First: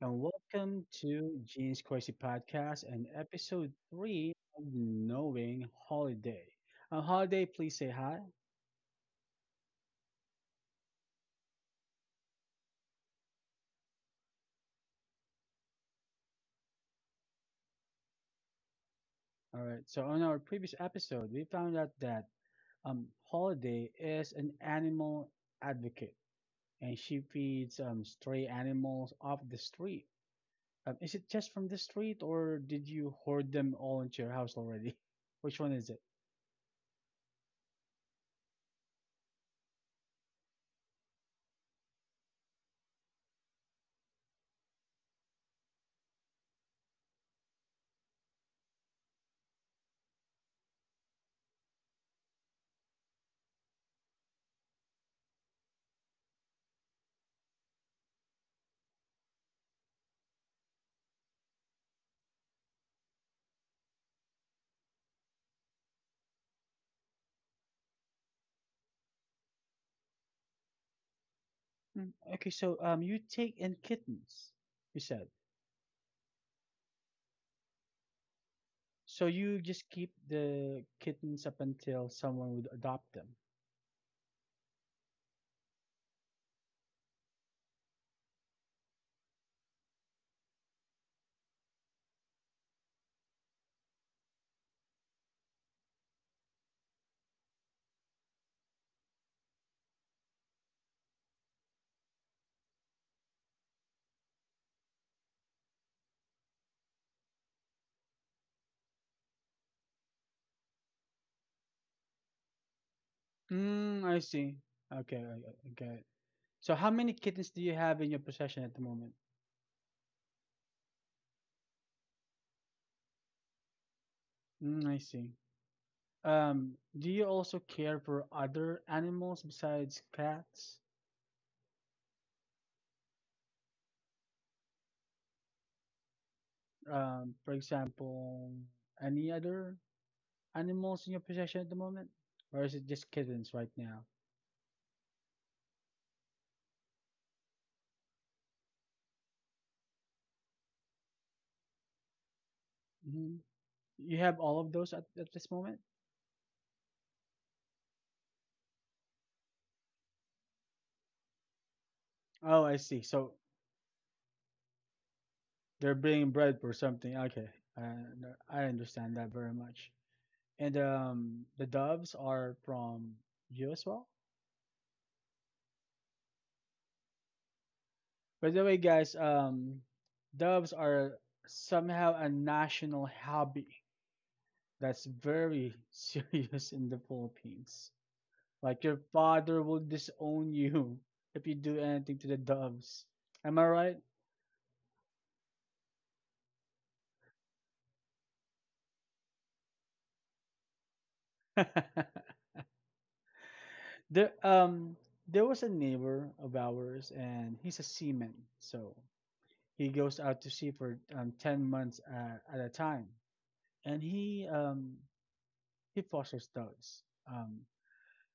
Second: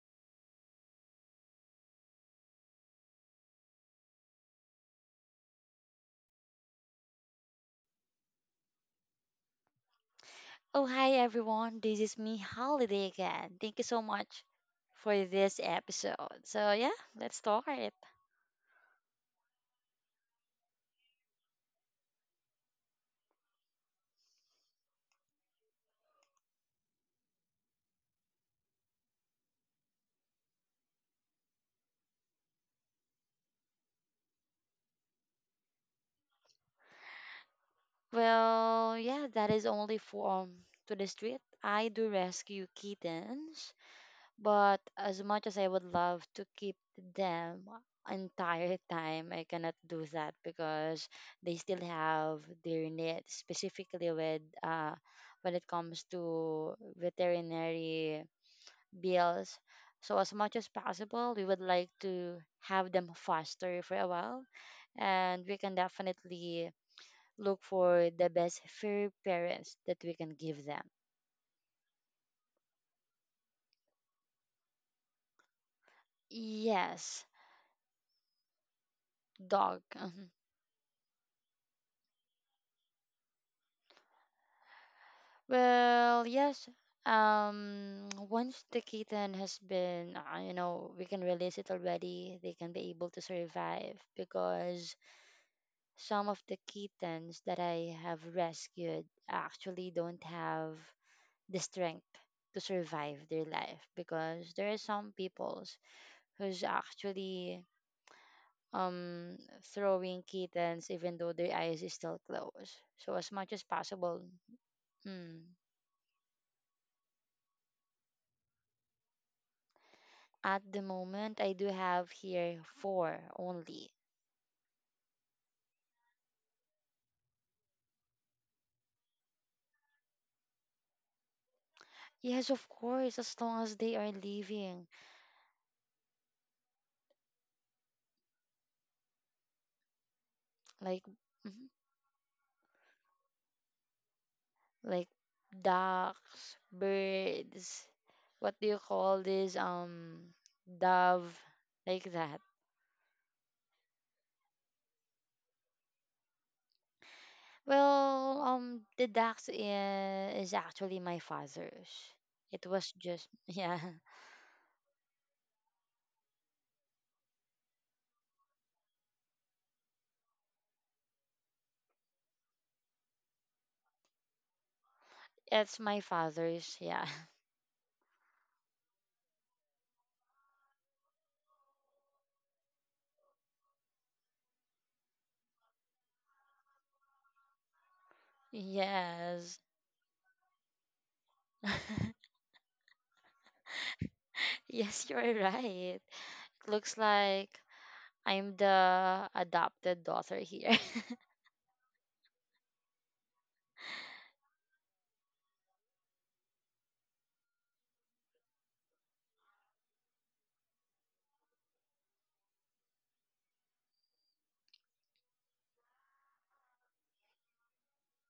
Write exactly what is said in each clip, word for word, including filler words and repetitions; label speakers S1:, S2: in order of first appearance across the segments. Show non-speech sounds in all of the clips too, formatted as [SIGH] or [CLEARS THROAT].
S1: and welcome to Gene's Crazy Podcast and episode three of Knowing Holiday. Uh, Holiday, please say hi.
S2: Oh, hi everyone. This is me, Holiday, again. Thank you so much for this episode. So, yeah, let's start.
S1: All right. So on our previous episode, we found out that um, Holiday is an animal advocate, and she feeds um, stray animals off the street. Um, is it just from the street, or did you hoard them all into your house already? [LAUGHS] Which one is it?
S2: Well, yeah, that is only for um, to the street. I do rescue kittens, but as much as I would love to keep them entire time, I cannot do that because they still have their needs, specifically with uh, when it comes to veterinary bills. So as much as possible, we would like to have them faster for a while, and we can definitely look for the best fur parents that we can give them.
S1: Mm, okay. So um, you take in kittens, you said.
S2: Yes,
S1: So you
S2: dog.
S1: just keep
S2: Mhm.
S1: the kittens up until someone would adopt them.
S2: Well, yes. Um, once the kitten has been, uh, you know, we can release it already. They can be able to survive because some of the kittens that I have rescued actually don't have the strength to survive their life because there are some peoples who's actually um throwing kittens even though their eyes is still closed, so as much as
S1: Mm,
S2: possible.
S1: I see. Okay, I,
S2: Hmm.
S1: I get it. So how many kittens do you have in your possession at the moment?
S2: At the moment, I do have here four only.
S1: Mm, I see. Um, do you also care for other animals besides cats?
S2: Yes, of course, as long as they are living.
S1: Um, for example, any other
S2: Like
S1: animals in your possession at
S2: mhm,
S1: the moment? Or is it just kittens right now?
S2: like ducks, birds, what do you call this, um dove, like that.
S1: hmm You have all of those at, at this moment?
S2: Well, um, the ducks i- is actually my father's.
S1: Oh,
S2: It
S1: I
S2: was
S1: see.
S2: just,
S1: So
S2: [LAUGHS] yeah,
S1: they're bringing bread for something. Okay, I I understand that very much. And um, the doves are from you as well.
S2: it's my father's, yeah. [LAUGHS]
S1: By the way, guys, um, doves are somehow a national hobby that's very [LAUGHS] serious in the Philippines. Like your father
S2: Yes.
S1: will disown you [LAUGHS] if you do anything to the
S2: [LAUGHS]
S1: doves. Am I right?
S2: Yes, you're right. It looks like I'm the adopted daughter here. [LAUGHS]
S1: [LAUGHS] There um there was a neighbor of ours and he's a seaman, so he goes out to sea for um, ten months at, at a time, and he um he fosters dogs. Um,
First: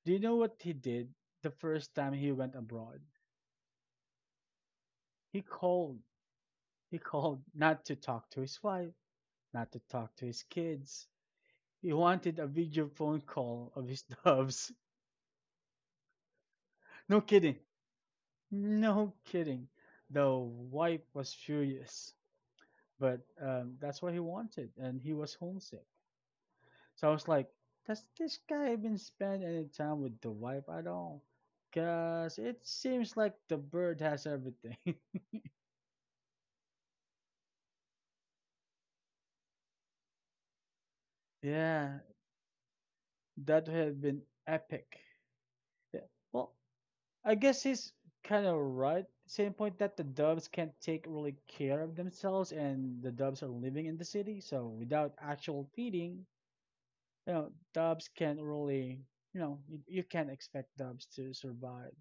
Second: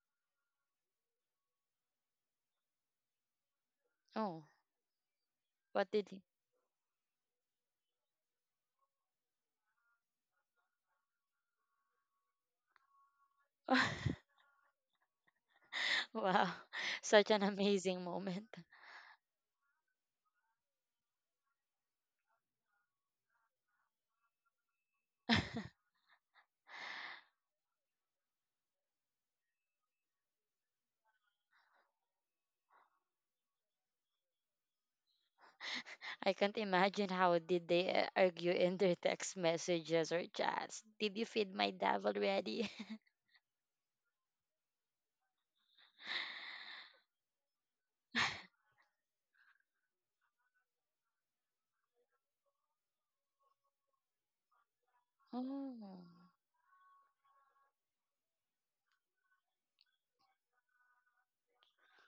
S1: do you know what he did the first time he went abroad?
S2: Oh,
S1: He
S2: what
S1: called.
S2: did he?
S1: He called not to talk to his wife, not to talk to his kids. He wanted a video phone call of his [LAUGHS]
S2: [LAUGHS]
S1: doves.
S2: Wow,
S1: No
S2: such an
S1: kidding.
S2: amazing moment.
S1: No kidding. The wife was furious. But um, that's what he wanted, and he was homesick. So I was like, "Does this guy even spend any time with the wife at all? Cause it seems like the bird has everything."
S2: I can't imagine how did they uh, argue in their text messages or chats. Did you
S1: [LAUGHS]
S2: feed my dad
S1: Yeah,
S2: already?
S1: that would have been epic. Yeah. Well, I guess he's kind of right. Same point that the doves can't take really care of themselves, and the doves are living in the city, so without
S2: [LAUGHS]
S1: actual
S2: Oh.
S1: feeding, you know, Dubs can't really, you know, you, you can't expect Dubs to survive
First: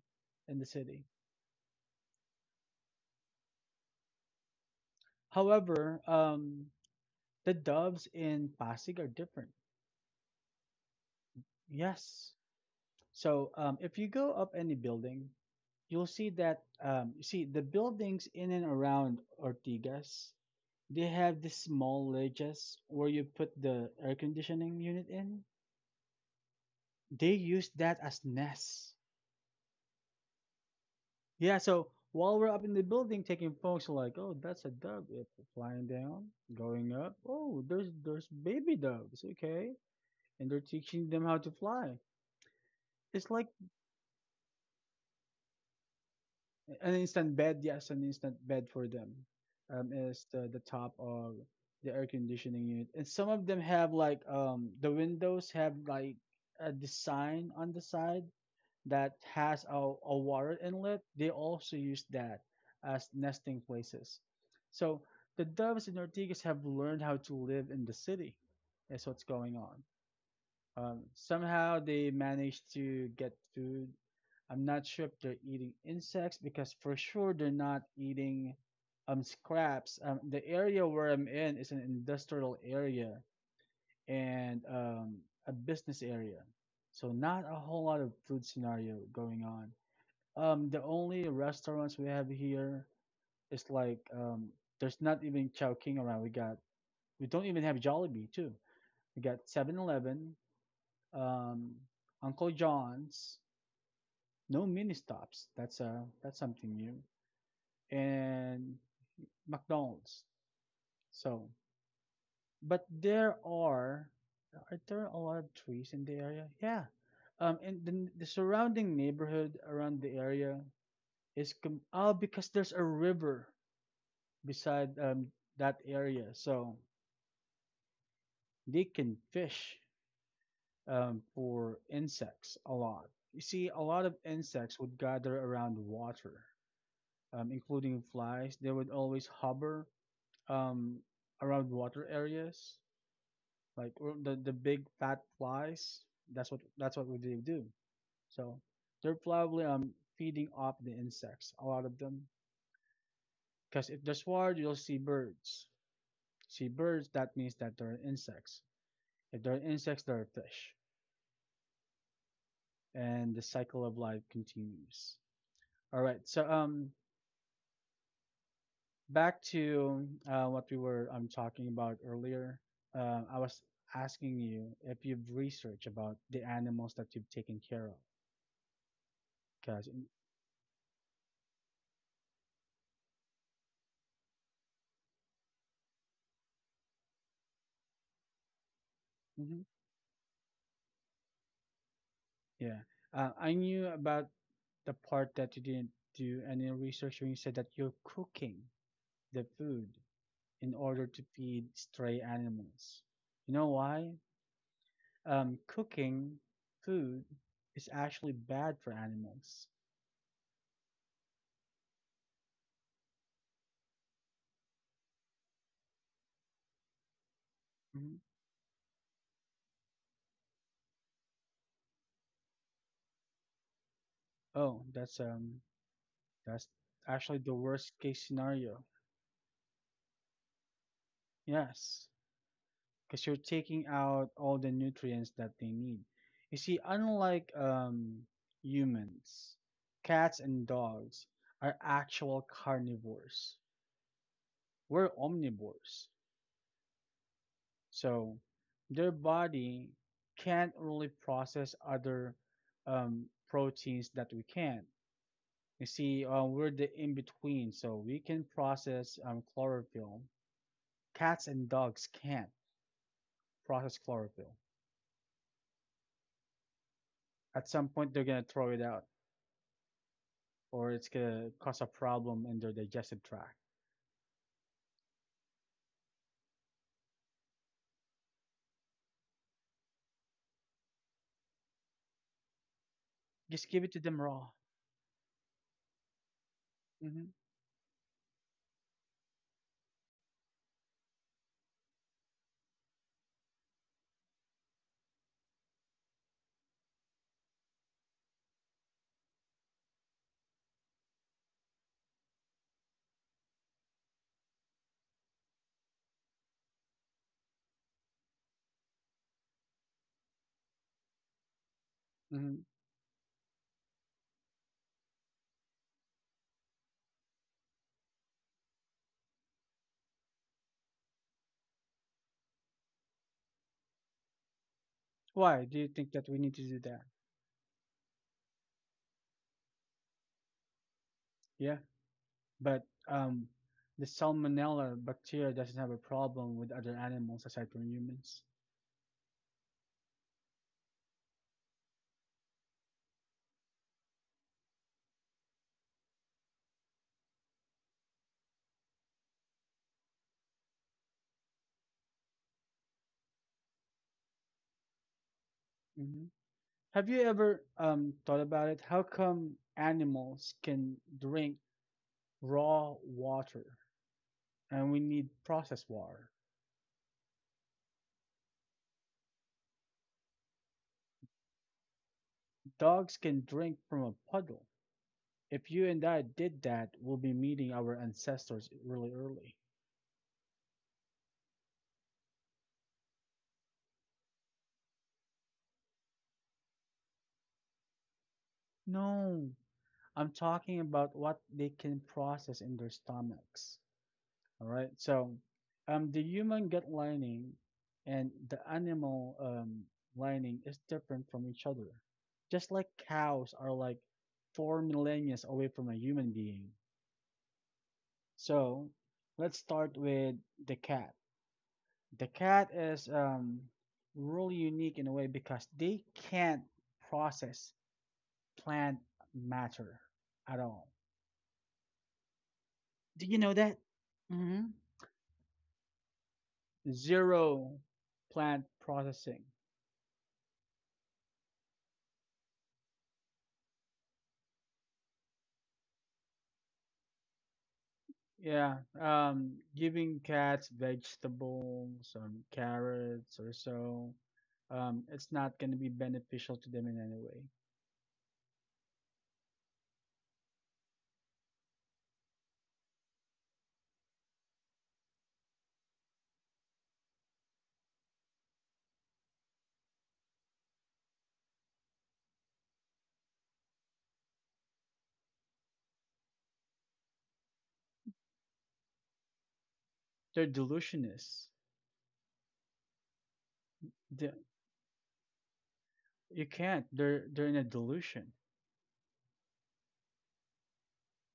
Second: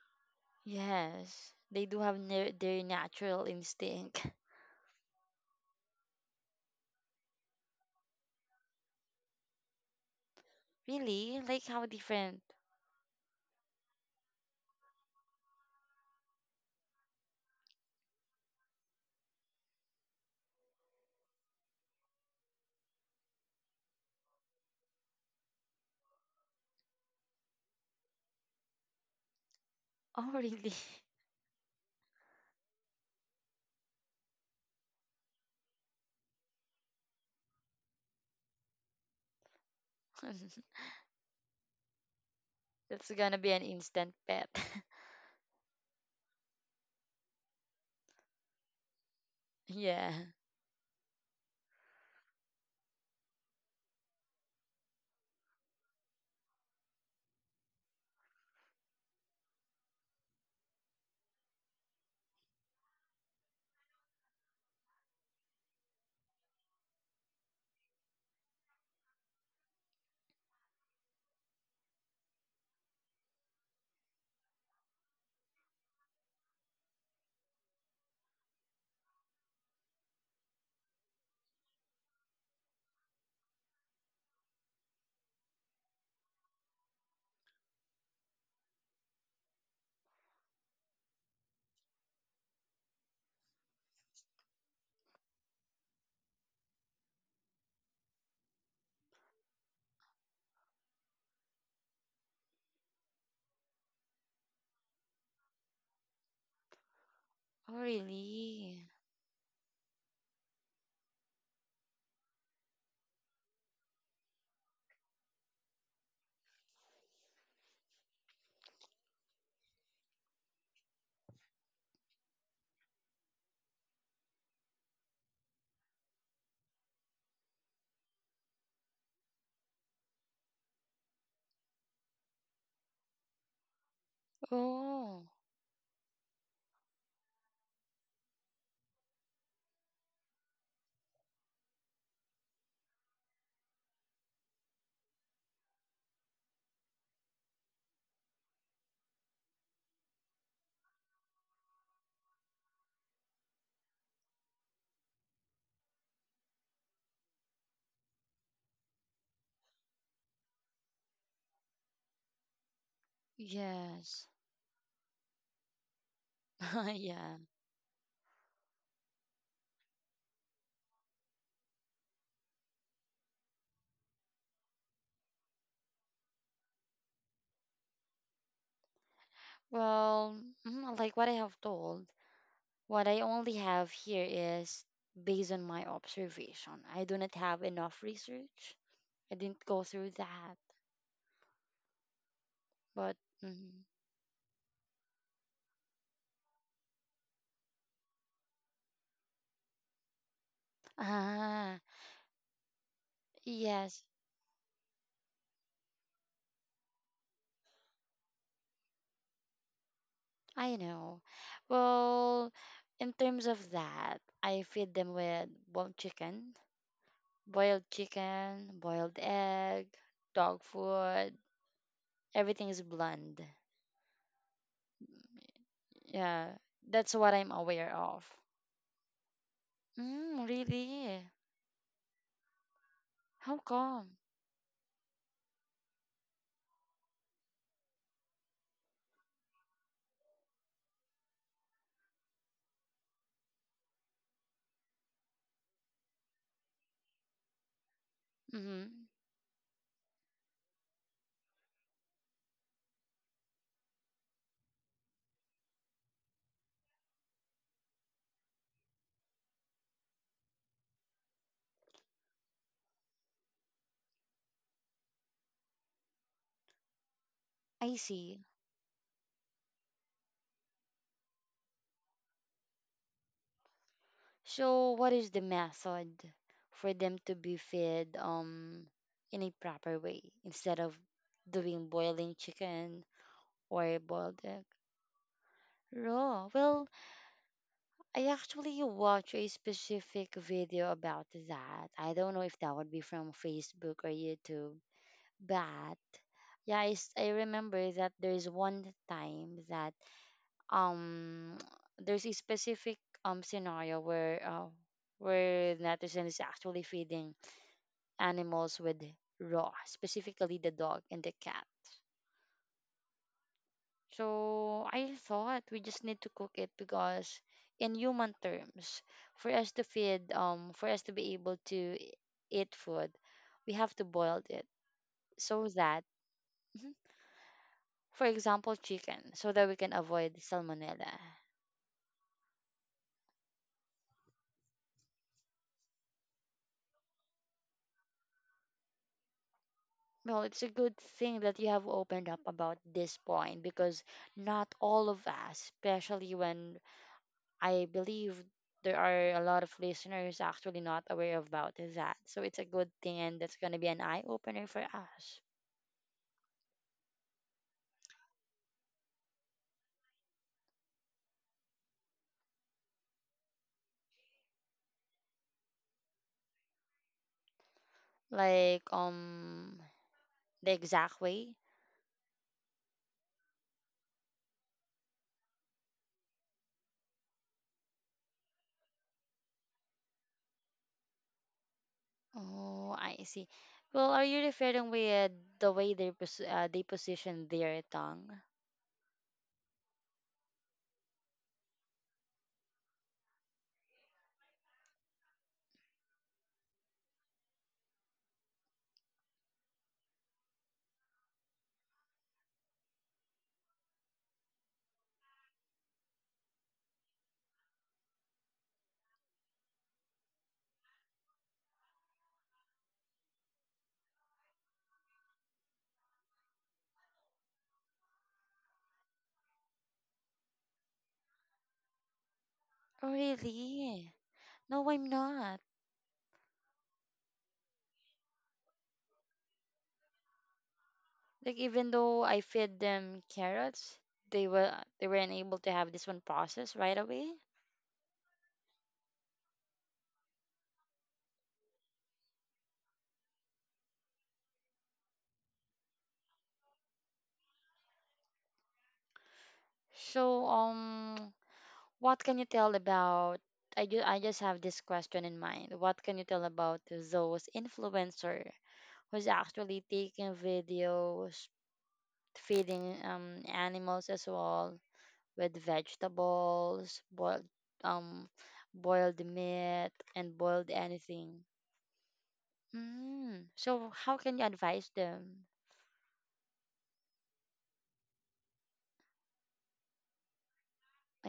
S1: in the city.
S2: Yes, they do have na- their natural instinct. [LAUGHS]
S1: However, um, the Dubs in Pasig are different.
S2: Really? Like how
S1: Yes.
S2: different?
S1: So um, if you go up any building, you'll see that, um, you see the buildings in and around Ortigas, they have these small ledges where you put the air conditioning unit in. They use that as nests.
S2: Oh, really?
S1: Yeah, so while we're up in the building taking photos, like, oh, that's a dove. It's flying down, going up. Oh, there's there's baby doves. Okay, and they're
S2: [LAUGHS]
S1: teaching them how to fly.
S2: That's
S1: It's
S2: gonna
S1: like
S2: be an instant pet.
S1: an instant bed. Yes, an instant bed for them.
S2: [LAUGHS]
S1: Um,
S2: Yeah.
S1: is the the top of the air conditioning unit, and some of them have like um the windows have like a design on the side that has a, a water inlet, they also use that as nesting places. So the doves in Ortigas have learned how to live in the city. That's what's going on. Um, somehow they manage to get food. I'm not sure if they're eating insects because for sure they're not eating um, scraps. Um, the area where I'm in is an industrial area and um, a business area. So not a whole lot of food scenario going on. Um, the only restaurants we have here is like um, there's not even Chowking around. We got we don't even have Jollibee too. We got seven-Eleven, um, Uncle John's, no mini stops. That's uh that's something new,
S2: Oh,
S1: and
S2: really?
S1: McDonald's. So, but there are are there a lot of trees in the area? Yeah, um, and the the surrounding neighborhood around the area is com- oh, because there's a river beside um, that area, so they can fish um, for insects a lot. You see, a lot of insects would
S2: Oh,
S1: gather around water, um, including flies. They would always hover um, around water areas, like or the the big fat flies. That's what that's what they do. So they're probably um, feeding off the insects. A lot of them, because if there's water, you'll see birds. See birds, that means that there are insects. If there are insects, there are fish, and the cycle of life
S2: yes.
S1: continues. All right. So um,
S2: [LAUGHS] Yeah.
S1: back to uh, what we were um talking about earlier. Um, I was asking you if you've researched about the animals that you've taken care of, because
S2: Well, mm, like what I have told, what I only have here is based on my observation. I do not have enough research. I
S1: mm-hmm,
S2: didn't go through that.
S1: yeah,
S2: But,
S1: uh, I
S2: mm,
S1: knew about the part that you didn't do any research when you said that you're cooking the food in order to feed
S2: ah,
S1: stray animals. You know
S2: yes.
S1: why? Um, cooking food is actually bad for animals.
S2: I know. Well, in terms of that, I feed them with boiled chicken, boiled
S1: Hmm.
S2: chicken, boiled egg, dog food. Everything is bland.
S1: Oh, that's um,
S2: Yeah,
S1: that's
S2: that's what
S1: actually
S2: I'm
S1: the
S2: aware
S1: worst case
S2: of.
S1: scenario.
S2: Mm, really?
S1: Yes, because you're
S2: How
S1: taking
S2: come?
S1: out all the nutrients that they need. You see, unlike um, humans, cats and dogs are actual carnivores. We're omnivores, so
S2: Mm-hmm.
S1: their body can't really process other um, proteins that we can. You see, uh, we're the in between, so we can process um, chlorophyll. Cats and dogs can't process chlorophyll. At some
S2: I
S1: point, they're gonna
S2: see.
S1: throw it out, or it's gonna cause a problem in their digestive tract.
S2: So, what is the method for them to be fed um in a proper way instead of doing boiling chicken
S1: Just give it to
S2: or
S1: them
S2: boiled
S1: raw.
S2: egg? Raw. Well,
S1: Hmm.
S2: I actually watched a specific video about that. I don't know if that would be from Facebook or YouTube, but yeah, I, s- I remember that there's one time that um [TSK] there's a specific um scenario where uh, where netizen is actually feeding animals with raw, specifically the dog and the cat.
S1: Hmm.
S2: So I thought we just need to cook it because in human terms, for us to feed, um, for us to be able to e- eat food, we have to boil it
S1: Why
S2: so
S1: do you
S2: that,
S1: think that we need to do
S2: mhm,
S1: that?
S2: for example, chicken, so that we can avoid salmonella.
S1: Yeah, but um, the salmonella bacteria doesn't have a problem with other animals aside from humans.
S2: Well, it's a good thing that you have opened up about this point because not all of us, especially when I believe there are a lot of listeners actually not aware about that. So it's a good thing, and that's going to be an eye opener for us.
S1: Hmm. Have you ever um, thought about it? How come animals can drink raw water and we need processed water?
S2: Like um the exact way.
S1: Dogs can drink from a puddle. If you and I did that, we'll be meeting our ancestors really early.
S2: Oh, I see. Well, are you referring with the way they pos- uh, they position their tongue?
S1: No, I'm talking about what they can process in their stomachs. All right. So, um, the human gut lining and the animal um, lining is different from each other. Just like cows are like four millennia away from a human being. So let's start with the cat. The cat is um, really unique in a way because they can't process plant matter at all.
S2: Oh,
S1: Do you know that?
S2: really?
S1: Mm-hmm.
S2: No, I'm not.
S1: Zero plant processing.
S2: Like even though I fed them carrots, they were they weren't able to have this one process right away.
S1: Yeah, um, giving cats vegetables, um, carrots or so, um, it's not going to be beneficial to them in any way.
S2: So um what can you tell about? I do, I just have this question in mind. What can you tell about those influencer who's actually taking videos feeding um animals as well with vegetables, boiled um boiled meat and
S1: They're
S2: boiled anything.
S1: delusionists.
S2: Mm. So how
S1: The-
S2: can you advise them?
S1: you can't. They're they're in a delusion.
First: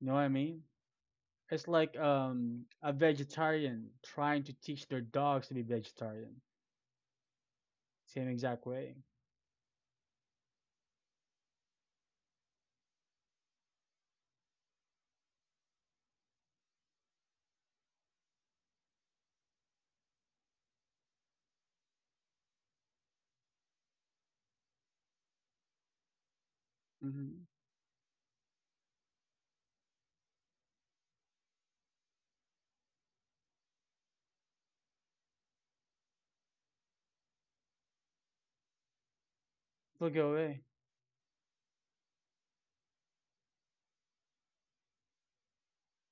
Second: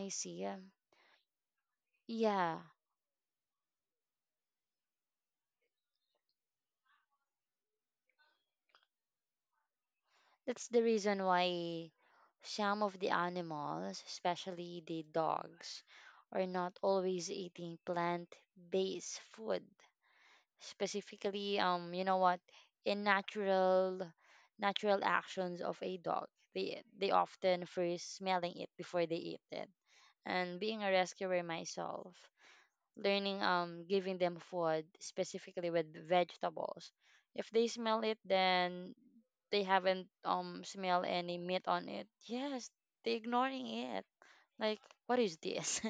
S1: You know what I
S2: see. Yeah.
S1: mean? It's like
S2: Yeah.
S1: um, a vegetarian trying to teach their dogs to be vegetarian. Same exact way.
S2: That's the reason why some of the animals, especially the dogs, are not always eating plant-based food. Specifically, um, you know what? In natural natural actions of a dog, they they
S1: Mm-hmm.
S2: often first smelling it before they eat it. And being a rescuer myself, learning um giving them food specifically with vegetables, if they smell it, then they
S1: They'll
S2: haven't
S1: go away.
S2: um smell any meat on it, yes, they ignoring it, like what is this?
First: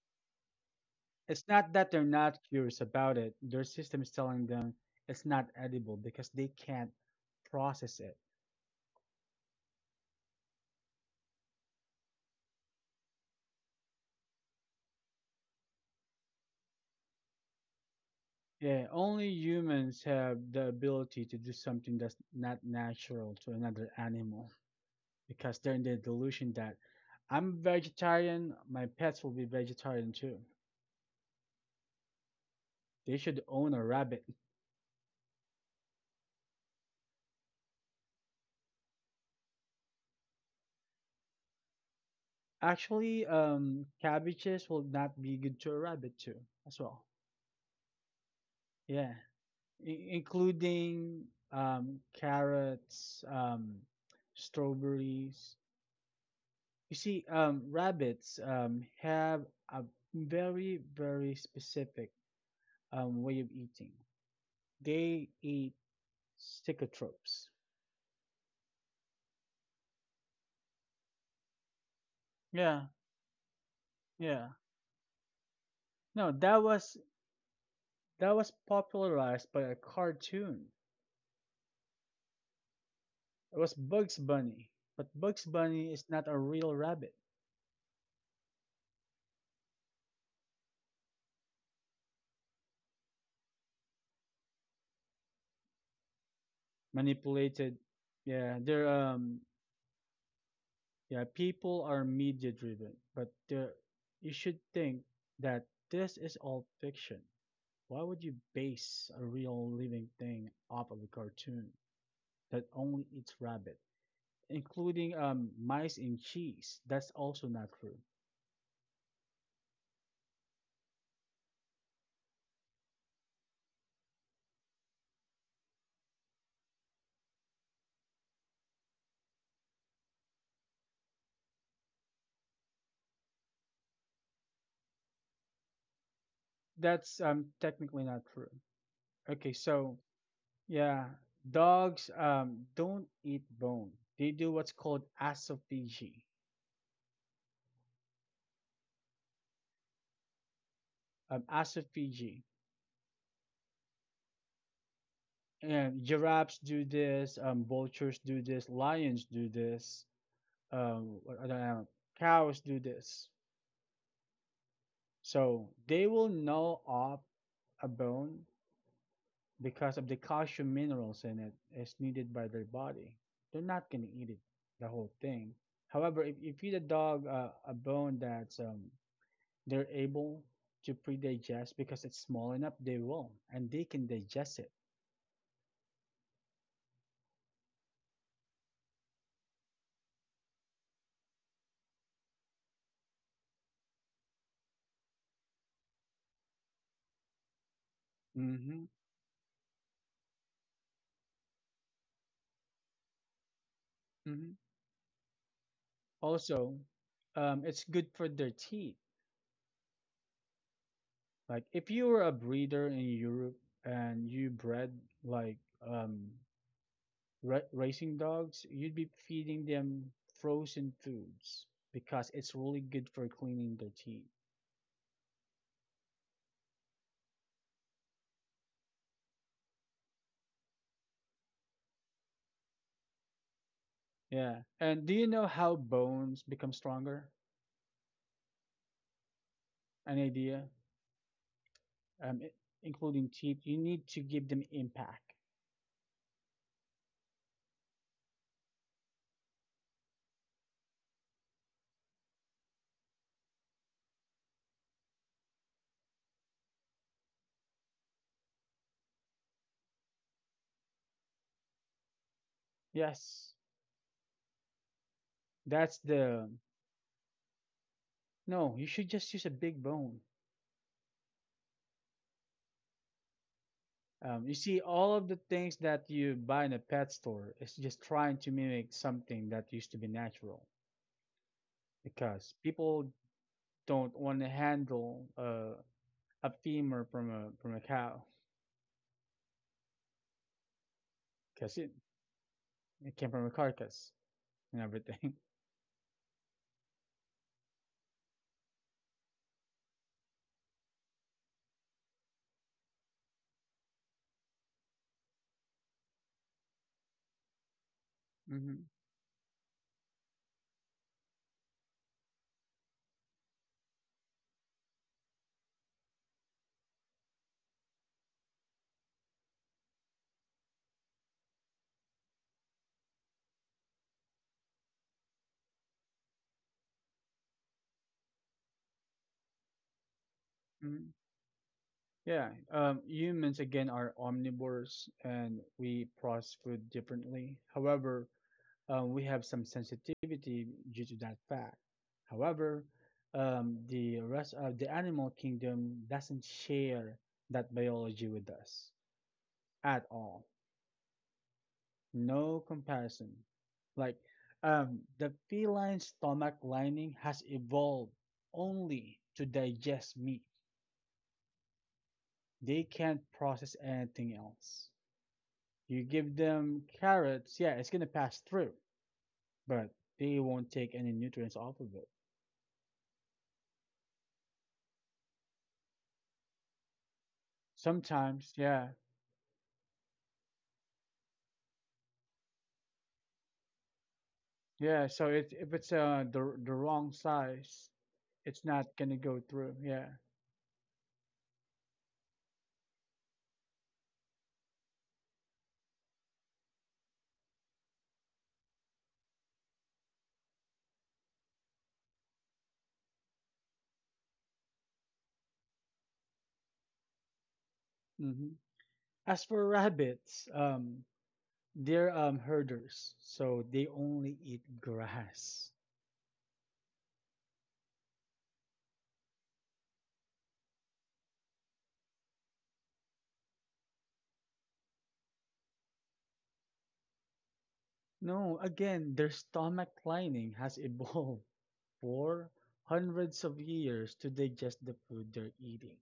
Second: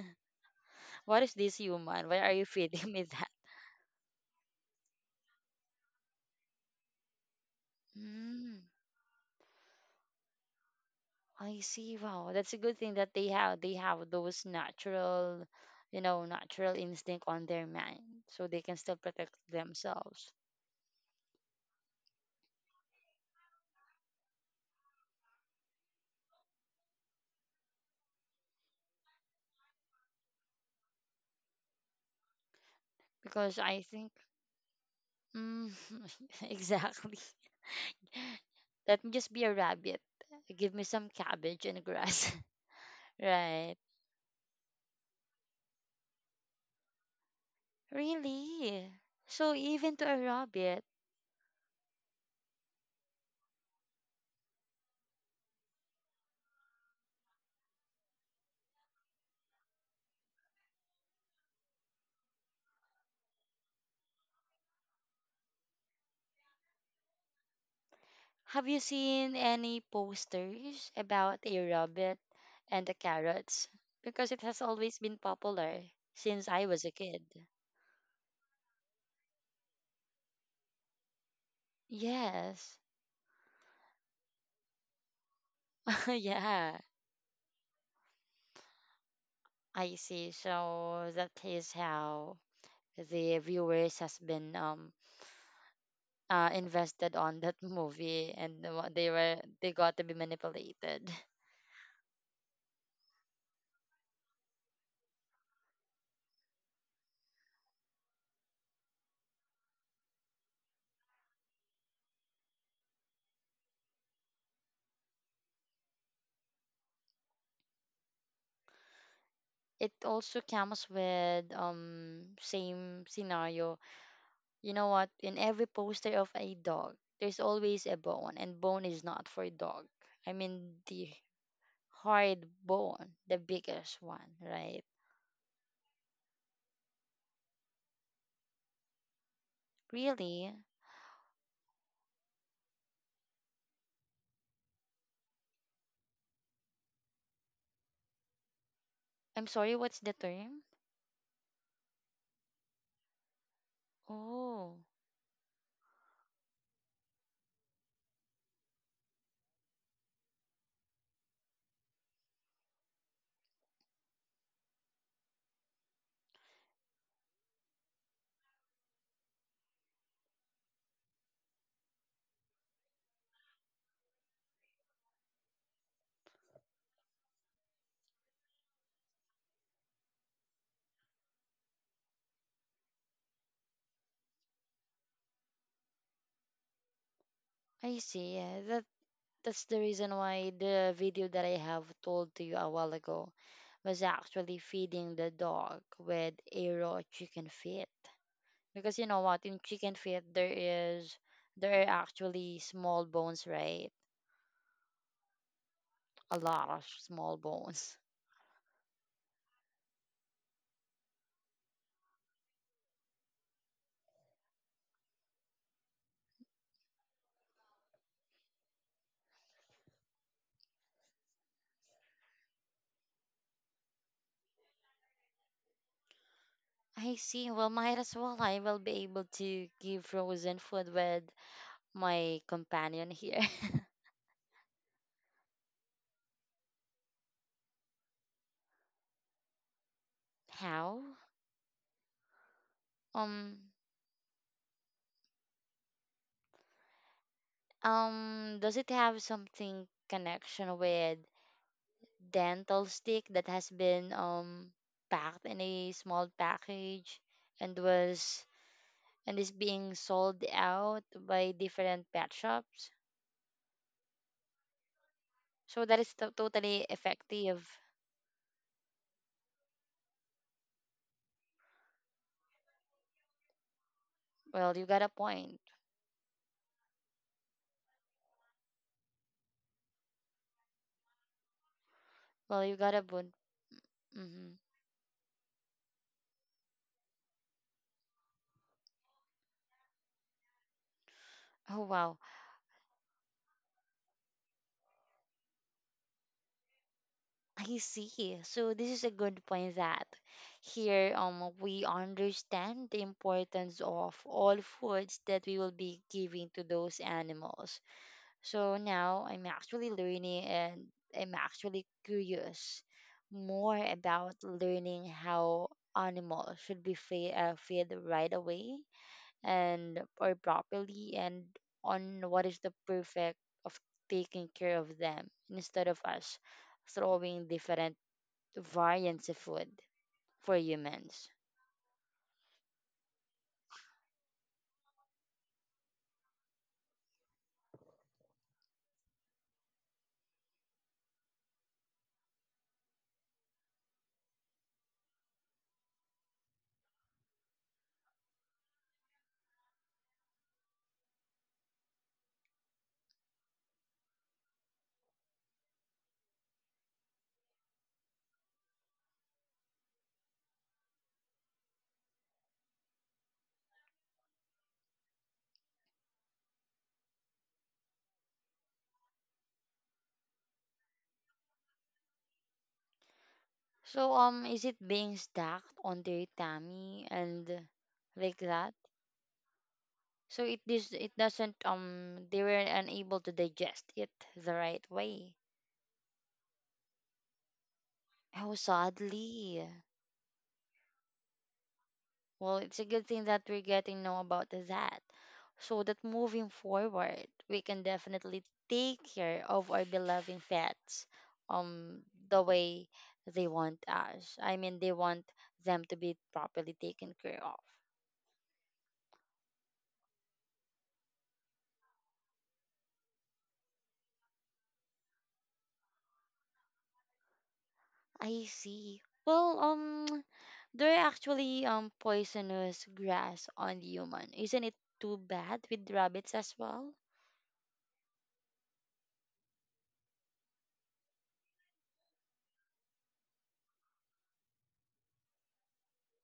S2: [LAUGHS] What is
S1: It's
S2: this,
S1: not
S2: human?
S1: that they're
S2: Why are
S1: not
S2: you
S1: curious
S2: feeding me
S1: about
S2: that?
S1: it. Their system is telling them it's not edible because they can't process it.
S2: Mm, I see. Wow, that's a good thing that they have they have those natural, you know, natural instinct on their mind, so they can still
S1: Yeah,
S2: protect
S1: only humans
S2: themselves,
S1: have the ability to do something that's not natural to another animal because they're in the delusion that I'm vegetarian, my pets will be vegetarian too. They
S2: because
S1: should
S2: I
S1: own a
S2: think.
S1: rabbit.
S2: Mm, [LAUGHS] exactly. Let me just be a rabbit. Give me some cabbage and grass. [LAUGHS]
S1: Actually,
S2: Right.
S1: um, cabbages will not be good to a rabbit too, as well.
S2: Really?
S1: Yeah,
S2: So even to a
S1: I-
S2: rabbit,
S1: including um, carrots, um, strawberries. You see, um, rabbits um, have a very, very specific um, way of eating. They eat stickotropes.
S2: have you seen any posters about a rabbit and the
S1: Yeah,
S2: carrots? Because it has
S1: yeah.
S2: always been popular since
S1: No,
S2: I was
S1: that
S2: a kid.
S1: was that was popularized by a cartoon.
S2: Yes.
S1: It was Bugs Bunny, but Bugs
S2: [LAUGHS]
S1: Bunny is not a
S2: Yeah.
S1: real rabbit.
S2: I see. So that is how the viewers has been um uh, invested on that [LAUGHS]
S1: Manipulated.
S2: movie, and the
S1: Yeah,
S2: wa- they
S1: they're
S2: were
S1: um
S2: they got to be manipulated.
S1: yeah, people are media driven, but there you should think that this is all fiction. Why would you base a real living thing off of a cartoon that only eats rabbit, including um mice in cheese? That's also not true.
S2: It also comes with um same scenario. You know what? In every poster of a dog, there's always a bone, and bone is not for dog. I mean the hard bone, the biggest one, right?
S1: That's um technically not true. Okay, so
S2: Really?
S1: yeah, dogs um don't eat bone. They do what's called asophagy.
S2: I'm sorry, what's the term?
S1: Um, asophagy
S2: Oh,
S1: and giraffes do this, um, vultures do this, lions do this, um, what other animal- cows do this. So they will gnaw up a bone because of the calcium minerals in it is needed by their body. They're not gonna eat it, the whole thing. However, if you feed a dog uh, a bone that's um, they're able to pre-digest because it's small enough, they will and they can digest it.
S2: I see. Yeah, that's the reason why the video that I have told to you a while ago was actually feeding the dog with a raw chicken feet. Because you
S1: Mm-hmm.
S2: know what, in chicken feet there is there are actually small bones, right?
S1: Mm-hmm.
S2: A lot of
S1: Also,
S2: small
S1: um,
S2: bones.
S1: it's good for their teeth. Like if you were a breeder in Europe and you bred like um, ra- racing dogs, you'd be feeding them frozen foods because it's really good for cleaning their teeth.
S2: [LAUGHS] I see. Well, might as well I will be able to give frozen food with my companion here.
S1: Yeah. And do you know how bones become stronger? An
S2: [LAUGHS]
S1: idea?
S2: How?
S1: Um, i- Including
S2: Um,
S1: teeth, you need to give them impact.
S2: um, does it have something connection with dental stick that has been um packed in a small package, and was and is being sold out by different pet shops.
S1: Yes,
S2: So that is
S1: that's
S2: to-
S1: the.
S2: totally effective.
S1: No, you should just use a big bone. Um, you
S2: Well, you got
S1: see,
S2: a
S1: all of the
S2: point.
S1: things that you buy in a pet store is just trying to mimic something that used to be natural
S2: Well,
S1: because
S2: you got a
S1: people
S2: point.
S1: don't
S2: Hmm.
S1: want to handle uh, a femur from a from a cow
S2: Oh
S1: because it,
S2: wow,
S1: it came from a carcass and everything.
S2: I see. So this is a good point that here um we understand the importance of all foods that we will be giving to those animals.
S1: [LAUGHS]
S2: So
S1: Hmm.
S2: now I'm actually learning, and I'm actually curious more about learning how animals should be fed, uh, fed right away and or properly, and on what is the perfect of taking care of them instead of us throwing different variants of food for
S1: Hmm.
S2: humans.
S1: Yeah, um, humans again are omnivores and we process food differently. However, um, we have some sensitivity due to that fact. However, um, the rest of the animal kingdom doesn't share that biology with us at all. No comparison. Like um, the feline stomach lining has evolved only to digest meat. They can't process anything else. You give them carrots, yeah, it's gonna pass through, but they won't take any nutrients off of it.
S2: So um is it being stacked on their tummy and like
S1: Sometimes,
S2: that?
S1: yeah.
S2: So it this it doesn't um they were unable to digest it the right
S1: Yeah,
S2: way.
S1: so it, if it's uh the the wrong size,
S2: Oh,
S1: it's not gonna go
S2: sadly.
S1: through. Yeah.
S2: Well, it's a good thing that we're getting know about that, so that moving forward we can definitely take care of our beloved pets, um the way they want us I mean they want them to be properly taken care of.
S1: Hmm. As for rabbits, um, they're um herders, so they only eat grass.
S2: I see. Well, um they're actually um poisonous grass on the human. Isn't it too bad with rabbits as well?
S1: No, again, their stomach lining has evolved [LAUGHS] for hundreds of years to digest the food they're eating.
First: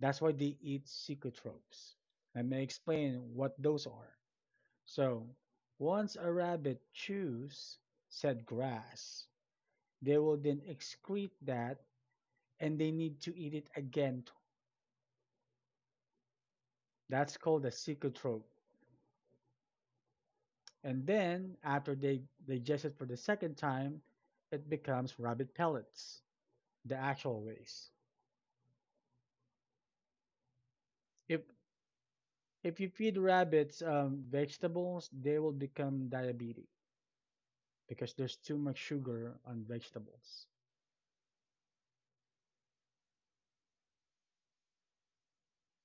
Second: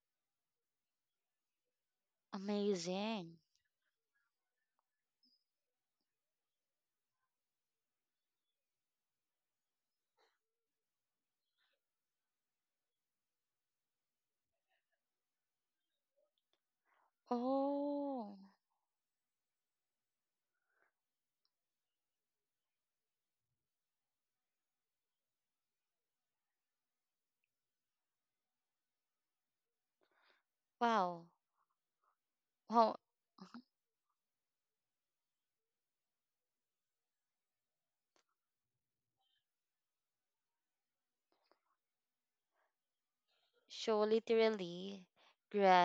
S1: That's why they eat psychotropes. Let me explain
S2: Amazing.
S1: what those are. So, once a rabbit chews said grass, they will then excrete that and they need to eat it again. That's called a
S2: Oh,
S1: psychotrope. And then, after they digest it for the second time, it becomes rabbit pellets, the actual waste.
S2: wow.
S1: If if you
S2: Oh,
S1: feed rabbits um, vegetables, they will become diabetic because there's too much sugar on vegetables.
S2: so literally,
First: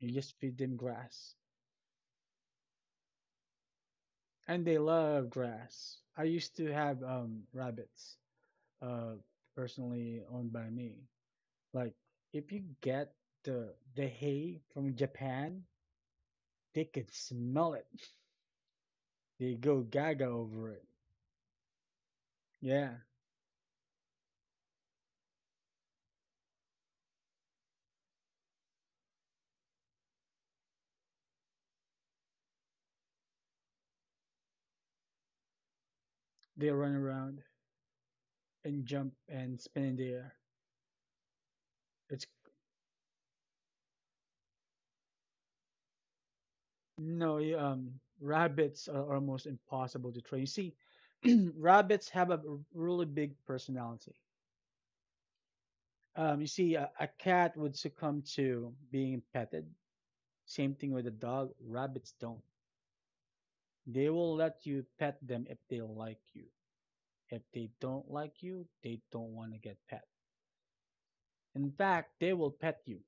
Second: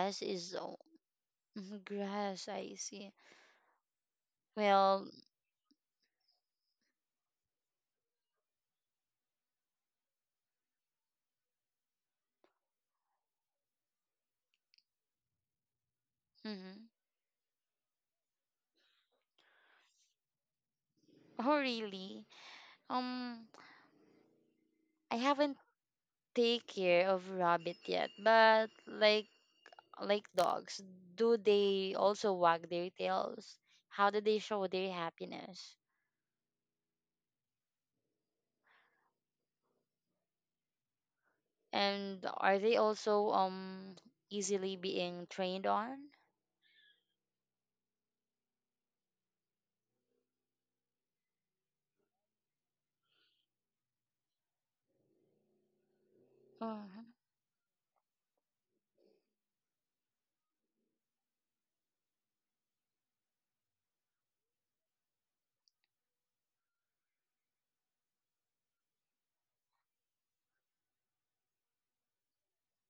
S1: You just
S2: is,
S1: feed them
S2: oh,
S1: grass,
S2: mhm, [LAUGHS] grass. I see.
S1: and they
S2: Well,
S1: love grass. I used to have um, rabbits, uh, personally owned by me. Like if you get the the hay from Japan, they
S2: mm-hmm.
S1: could smell it. They go gaga over it.
S2: Oh really?
S1: Yeah,
S2: Um, I haven't take care of rabbit yet, but like like dogs, do they also wag their tails? How do they show their happiness?
S1: they run around and jump and spin in the air. It's
S2: And are they also um easily being trained on?
S1: No, you, um rabbits are almost impossible to train. You see, [CLEARS THROAT] rabbits have a really big personality. Um, you see,
S2: Oh,
S1: a, a cat would succumb to being petted. Same thing with a dog. Rabbits don't. They will let you pet them if they like you. If they don't like you, they don't want to get pet. In fact, they will pet you.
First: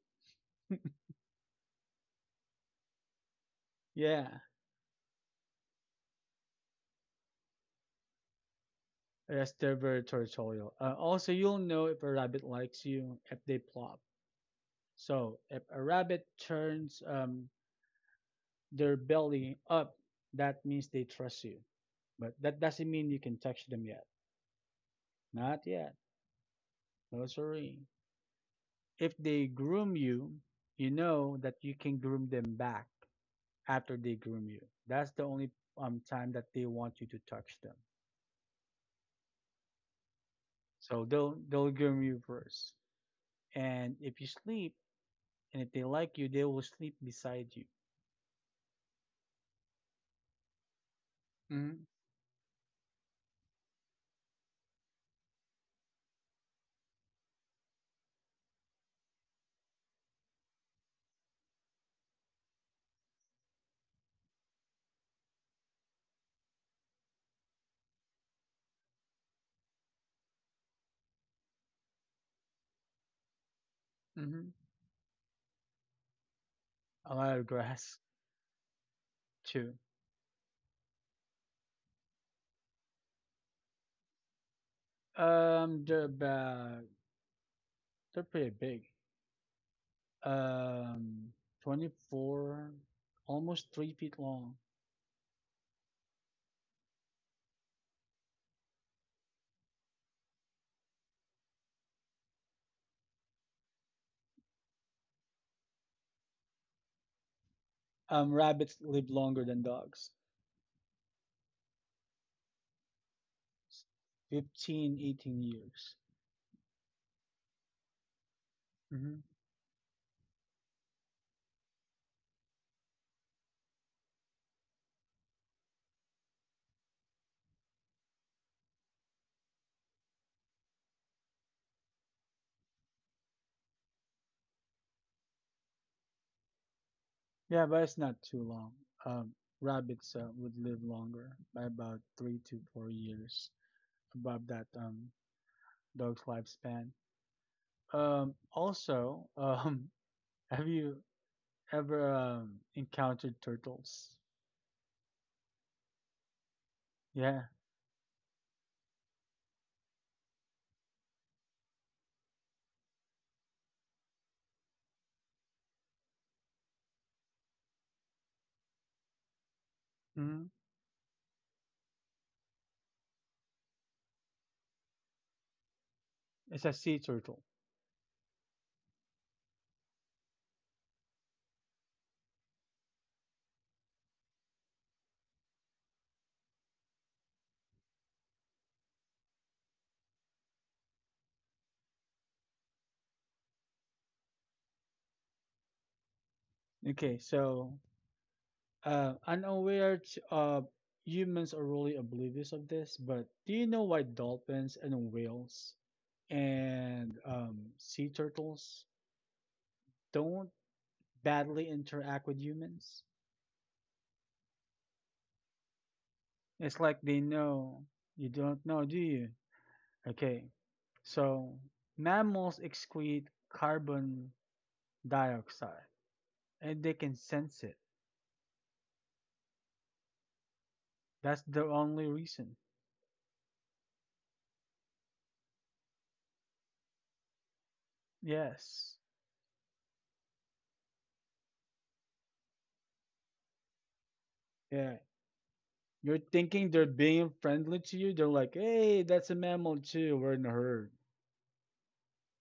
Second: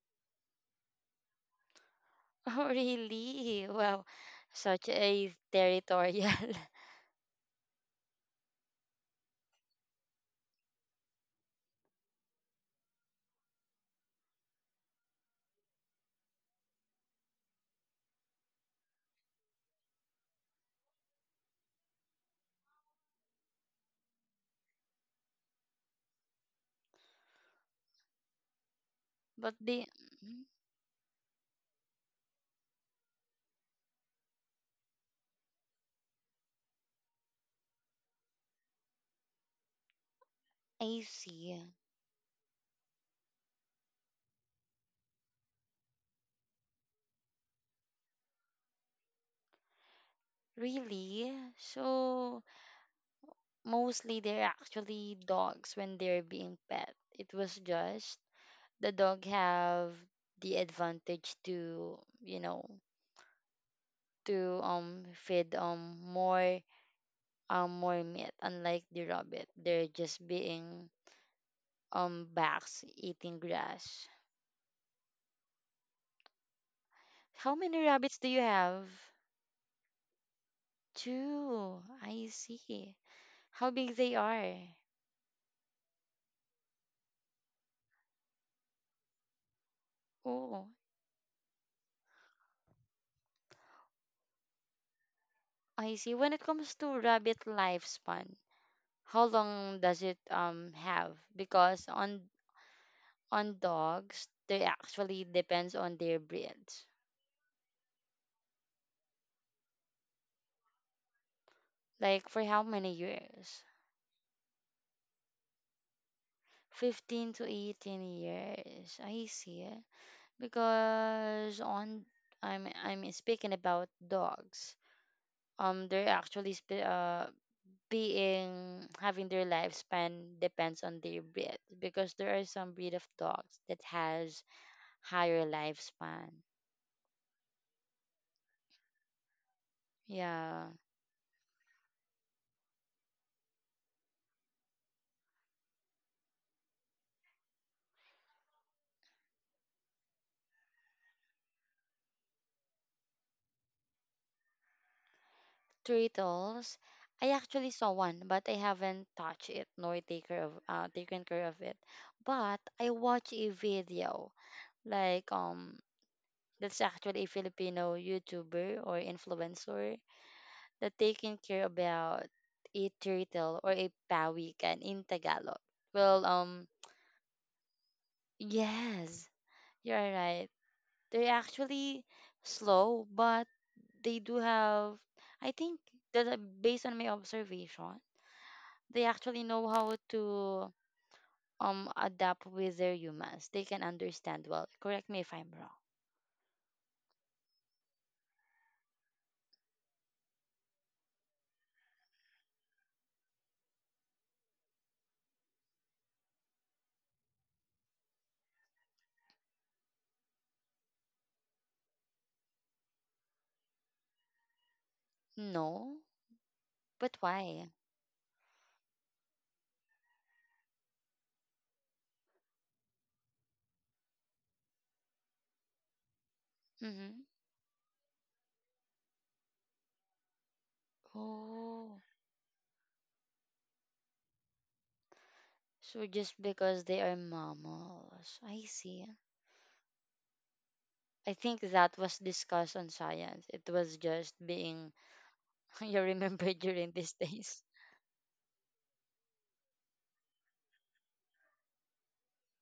S2: [LAUGHS] oh, really? Well,
S1: Yeah,
S2: such a territorial. [LAUGHS]
S1: yes, they're very territorial. Uh, also, you'll know if a rabbit likes you if they plop. So, if a rabbit turns um, their belly up, that means they trust you. But that doesn't mean you can touch them yet. Not yet. No, sorry. If
S2: But
S1: they
S2: they,
S1: groom
S2: mhm.
S1: you, you know that you can groom them back after they groom you. That's the only um, time that they want you to touch them.
S2: I
S1: So they'll
S2: see.
S1: they'll groom you first. And if you sleep, and if they like you, they will sleep beside you.
S2: Really?
S1: Mm-hmm.
S2: So mostly they're actually dogs when they're being pet. It was just the dog have the advantage to, you know, to um feed um more um more meat, unlike the rabbit. They're just being um backs eating grass.
S1: Mm-hmm. A lot
S2: How
S1: of
S2: many
S1: grass
S2: rabbits do you have?
S1: too.
S2: Two. I see. How big they are.
S1: Um, they're about they're pretty big.
S2: Oh,
S1: Um, twenty-four, almost three feet long.
S2: I see. When it comes to rabbit lifespan, how long does it um have? Because on on dogs, they actually depends on their breeds.
S1: Um, rabbits live longer than dogs.
S2: Like for how many years?
S1: Fifteen, eighteen years.
S2: fifteen to eighteen years. I
S1: Hmm.
S2: see. Because on I'm I'm speaking about dogs. Um they're actually sp- uh being having their lifespan depends on their breed because there are some breed of dogs that has higher lifespan.
S1: Yeah, but it's not too long. Um, Rabbits uh,
S2: Yeah.
S1: would live longer by about three to four years above that. Um, dog's lifespan. Um, also, [LAUGHS] um, have you ever um, encountered turtles?
S2: Turtles. I
S1: Yeah.
S2: actually saw one, but I haven't touched it nor take care of uh, taken care of it, but I watched a video, like um that's actually a Filipino YouTuber or influencer
S1: Hmm.
S2: that taking care about a turtle or a pawikan in Tagalog. Well, um,
S1: It's a sea turtle.
S2: yes, you're right. They're actually slow, but they do have, I think that uh, based on my observation, they actually know how to um adapt with their humans. They can understand well. Correct me if I'm wrong.
S1: Okay, so uh, unaware t- uh, humans are really oblivious of this, but do you know why dolphins and whales and um, sea turtles don't badly interact with humans?
S2: No,
S1: It's
S2: but
S1: like they
S2: why?
S1: know. You don't know, do you? Okay, so mammals excrete carbon dioxide and they
S2: Mm-hmm.
S1: can sense it. That's the
S2: Oh,
S1: only reason.
S2: so just because they are mammals. I see.
S1: Yes.
S2: I think that was discussed on science. It was just being
S1: Yeah.
S2: [LAUGHS] you
S1: You're
S2: remember
S1: thinking
S2: during
S1: they're
S2: these
S1: being
S2: days.
S1: friendly to you. They're like, hey, that's a mammal too. We're in a herd.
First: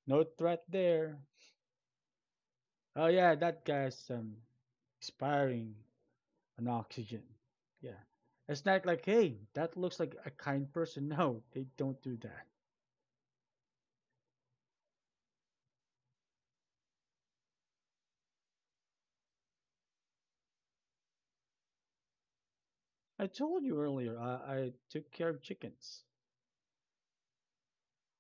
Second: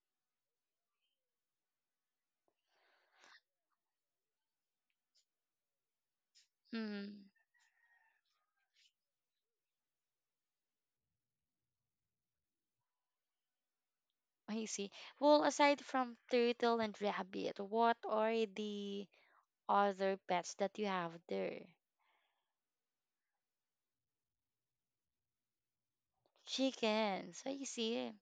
S1: No threat there. Oh, yeah, that guy's um, expiring on
S2: Mm,
S1: oxygen. Yeah. It's not like, hey, that looks like a kind person. [LAUGHS] No, they don't do that.
S2: I see. Well, aside from turtle and rabbit, what are the other pets that you have there?
S1: I told you earlier, I, I took care of chickens.
S2: Chickens. I see.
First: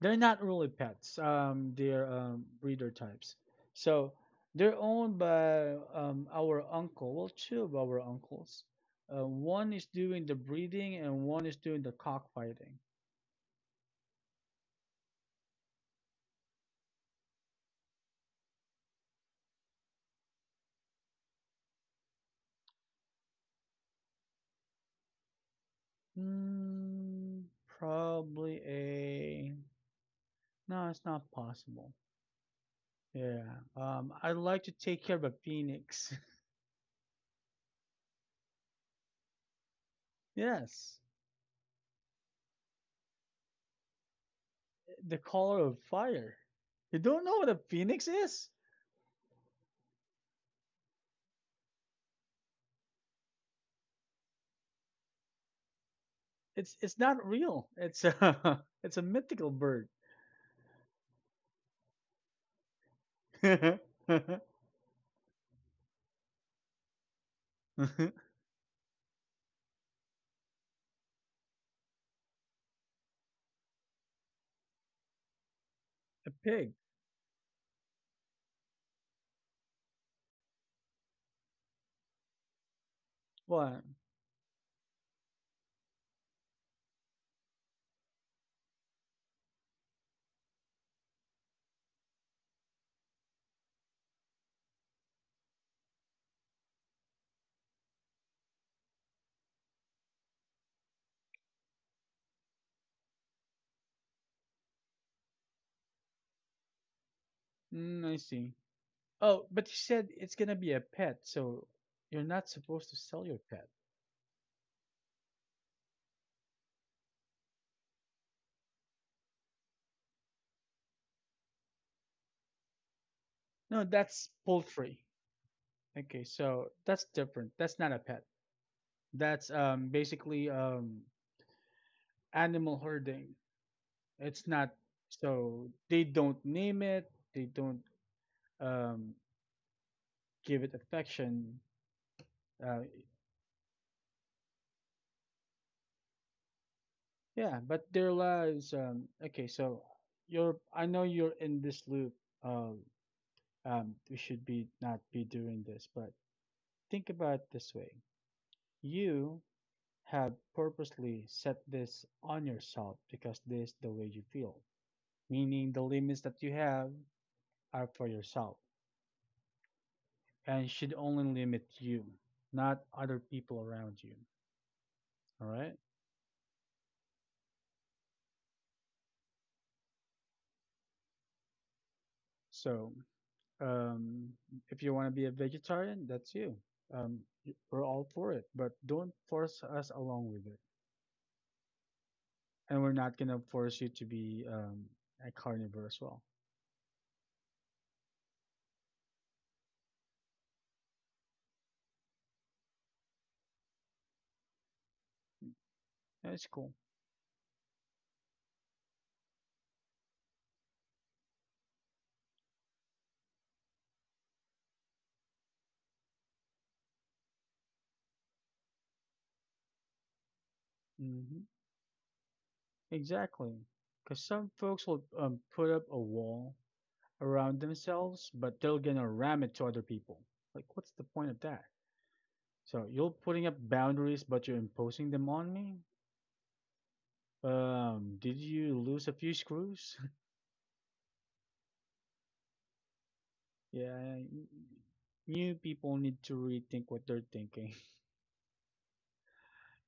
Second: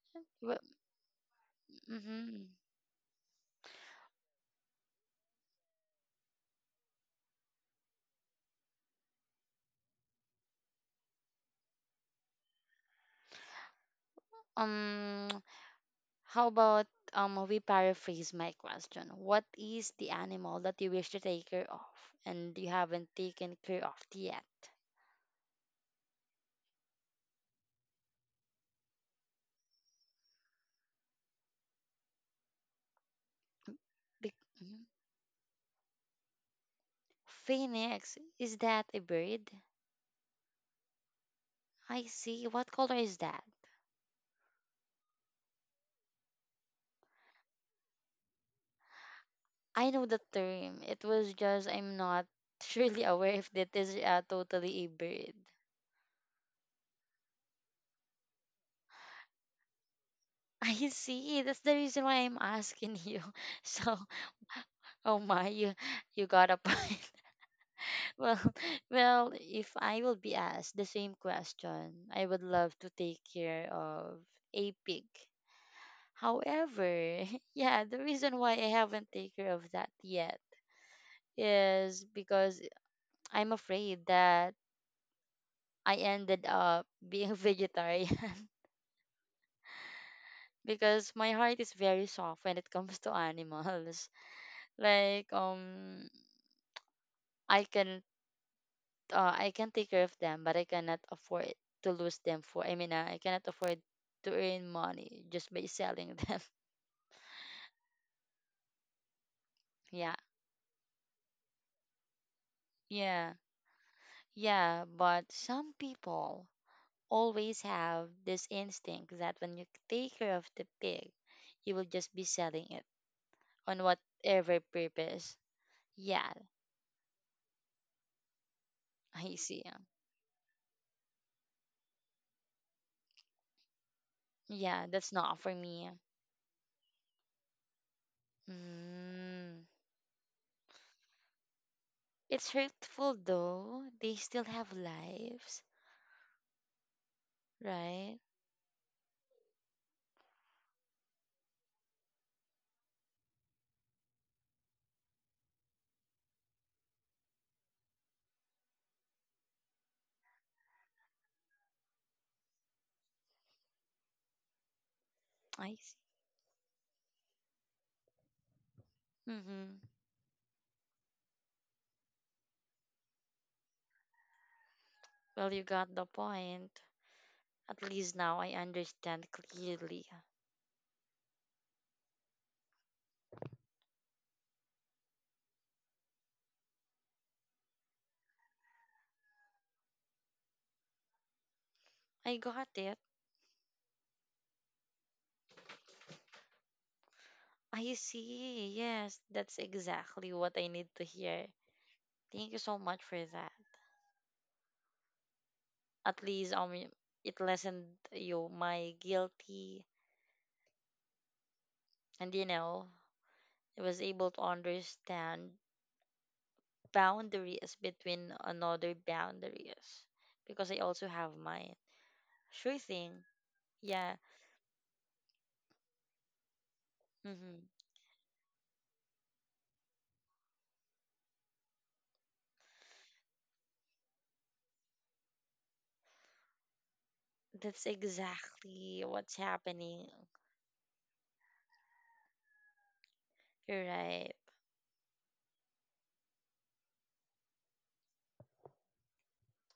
S1: They're not
S2: Well,
S1: really pets. Um, they're
S2: mm-hmm.
S1: um, breeder types. So they're owned by um, our uncle. Well, two of our uncles. Uh, one is doing the breeding and one is doing the cockfighting.
S2: Um, [TSK] how about um we paraphrase my question? What is the animal that you wish to take care of and you haven't taken care of yet?
S1: Hmm, probably a. No, it's not possible. Yeah. Um, I like to take care of a phoenix.
S2: Phoenix, is that a bird?
S1: [LAUGHS] Yes,
S2: I see. What color is that?
S1: the color of fire. You don't know what a phoenix is?
S2: I know the term. It was just I'm not [LAUGHS] surely aware if that is uh, totally a bird.
S1: It's it's not real. It's a [LAUGHS] it's a mythical bird.
S2: [LAUGHS] I see. That's the reason why I'm asking you.
S1: [LAUGHS]
S2: [LAUGHS]
S1: A
S2: So, oh my, you you got a point. [LAUGHS] Well, well, if I will be asked the same question, I would love to take care of a pig.
S1: pig.
S2: However, [LAUGHS] yeah, the reason why I haven't taken care of that yet is because
S1: What?
S2: I'm afraid that I ended up [LAUGHS] being a vegetarian [LAUGHS] because my heart is very soft when it comes to animals. [LAUGHS] Like um I can uh, I can take care of them, but I cannot afford to lose them for I mean uh, I cannot afford to earn money just by selling [LAUGHS] them.
S1: Mm, I see. Oh, but you said it's
S2: Yeah.
S1: gonna be a pet, so you're not supposed to sell your
S2: Yeah.
S1: pet.
S2: Yeah, but some people always have this instinct that when you take care of the pig, you will just be selling it
S1: No,
S2: on
S1: that's
S2: whatever
S1: poultry.
S2: purpose.
S1: Okay,
S2: Yeah,
S1: so that's different. That's not a pet. That's
S2: I see.
S1: um basically um animal herding. It's not,
S2: Yeah, that's not for
S1: so they
S2: me.
S1: don't name it, they don't um
S2: Mm.
S1: give it affection.
S2: It's
S1: Uh
S2: hurtful though. They still have lives,
S1: yeah, but their
S2: right?
S1: lives um okay, so you're I know you're in this loop of um, we should be not be doing this. But think about it this way: you have purposely set this on yourself because this is the way you feel. Meaning, the
S2: I see.
S1: limits that you have are for yourself
S2: Mm-hmm.
S1: and should only limit you, not other people around you. All
S2: Well, you
S1: right.
S2: got the point. At least now I understand clearly.
S1: So, um, if you want to be a vegetarian, that's you. Um, we're all for it, but don't force us along with it.
S2: I got
S1: And we're
S2: it.
S1: not gonna force you to be um, a carnivore as well.
S2: I see. Yes, that's exactly what I need to hear. Thank you so much for that. At
S1: That's
S2: least
S1: cool.
S2: um, y- it lessened you my guilty, and you know, I was able to understand boundaries between another boundaries because I also
S1: Hmm.
S2: have mine. Sure thing.
S1: Exactly. Because
S2: Yeah.
S1: some folks will um, put up a wall around
S2: Hmm.
S1: themselves, but they're gonna ram it to other people. Like, what's the point of that? So you're putting up boundaries, but you're imposing them on me.
S2: That's
S1: Um, did you lose a
S2: exactly
S1: few
S2: what's
S1: screws?
S2: happening.
S1: [LAUGHS]
S2: You're
S1: Yeah.
S2: right.
S1: New people need to rethink what they're thinking. [LAUGHS]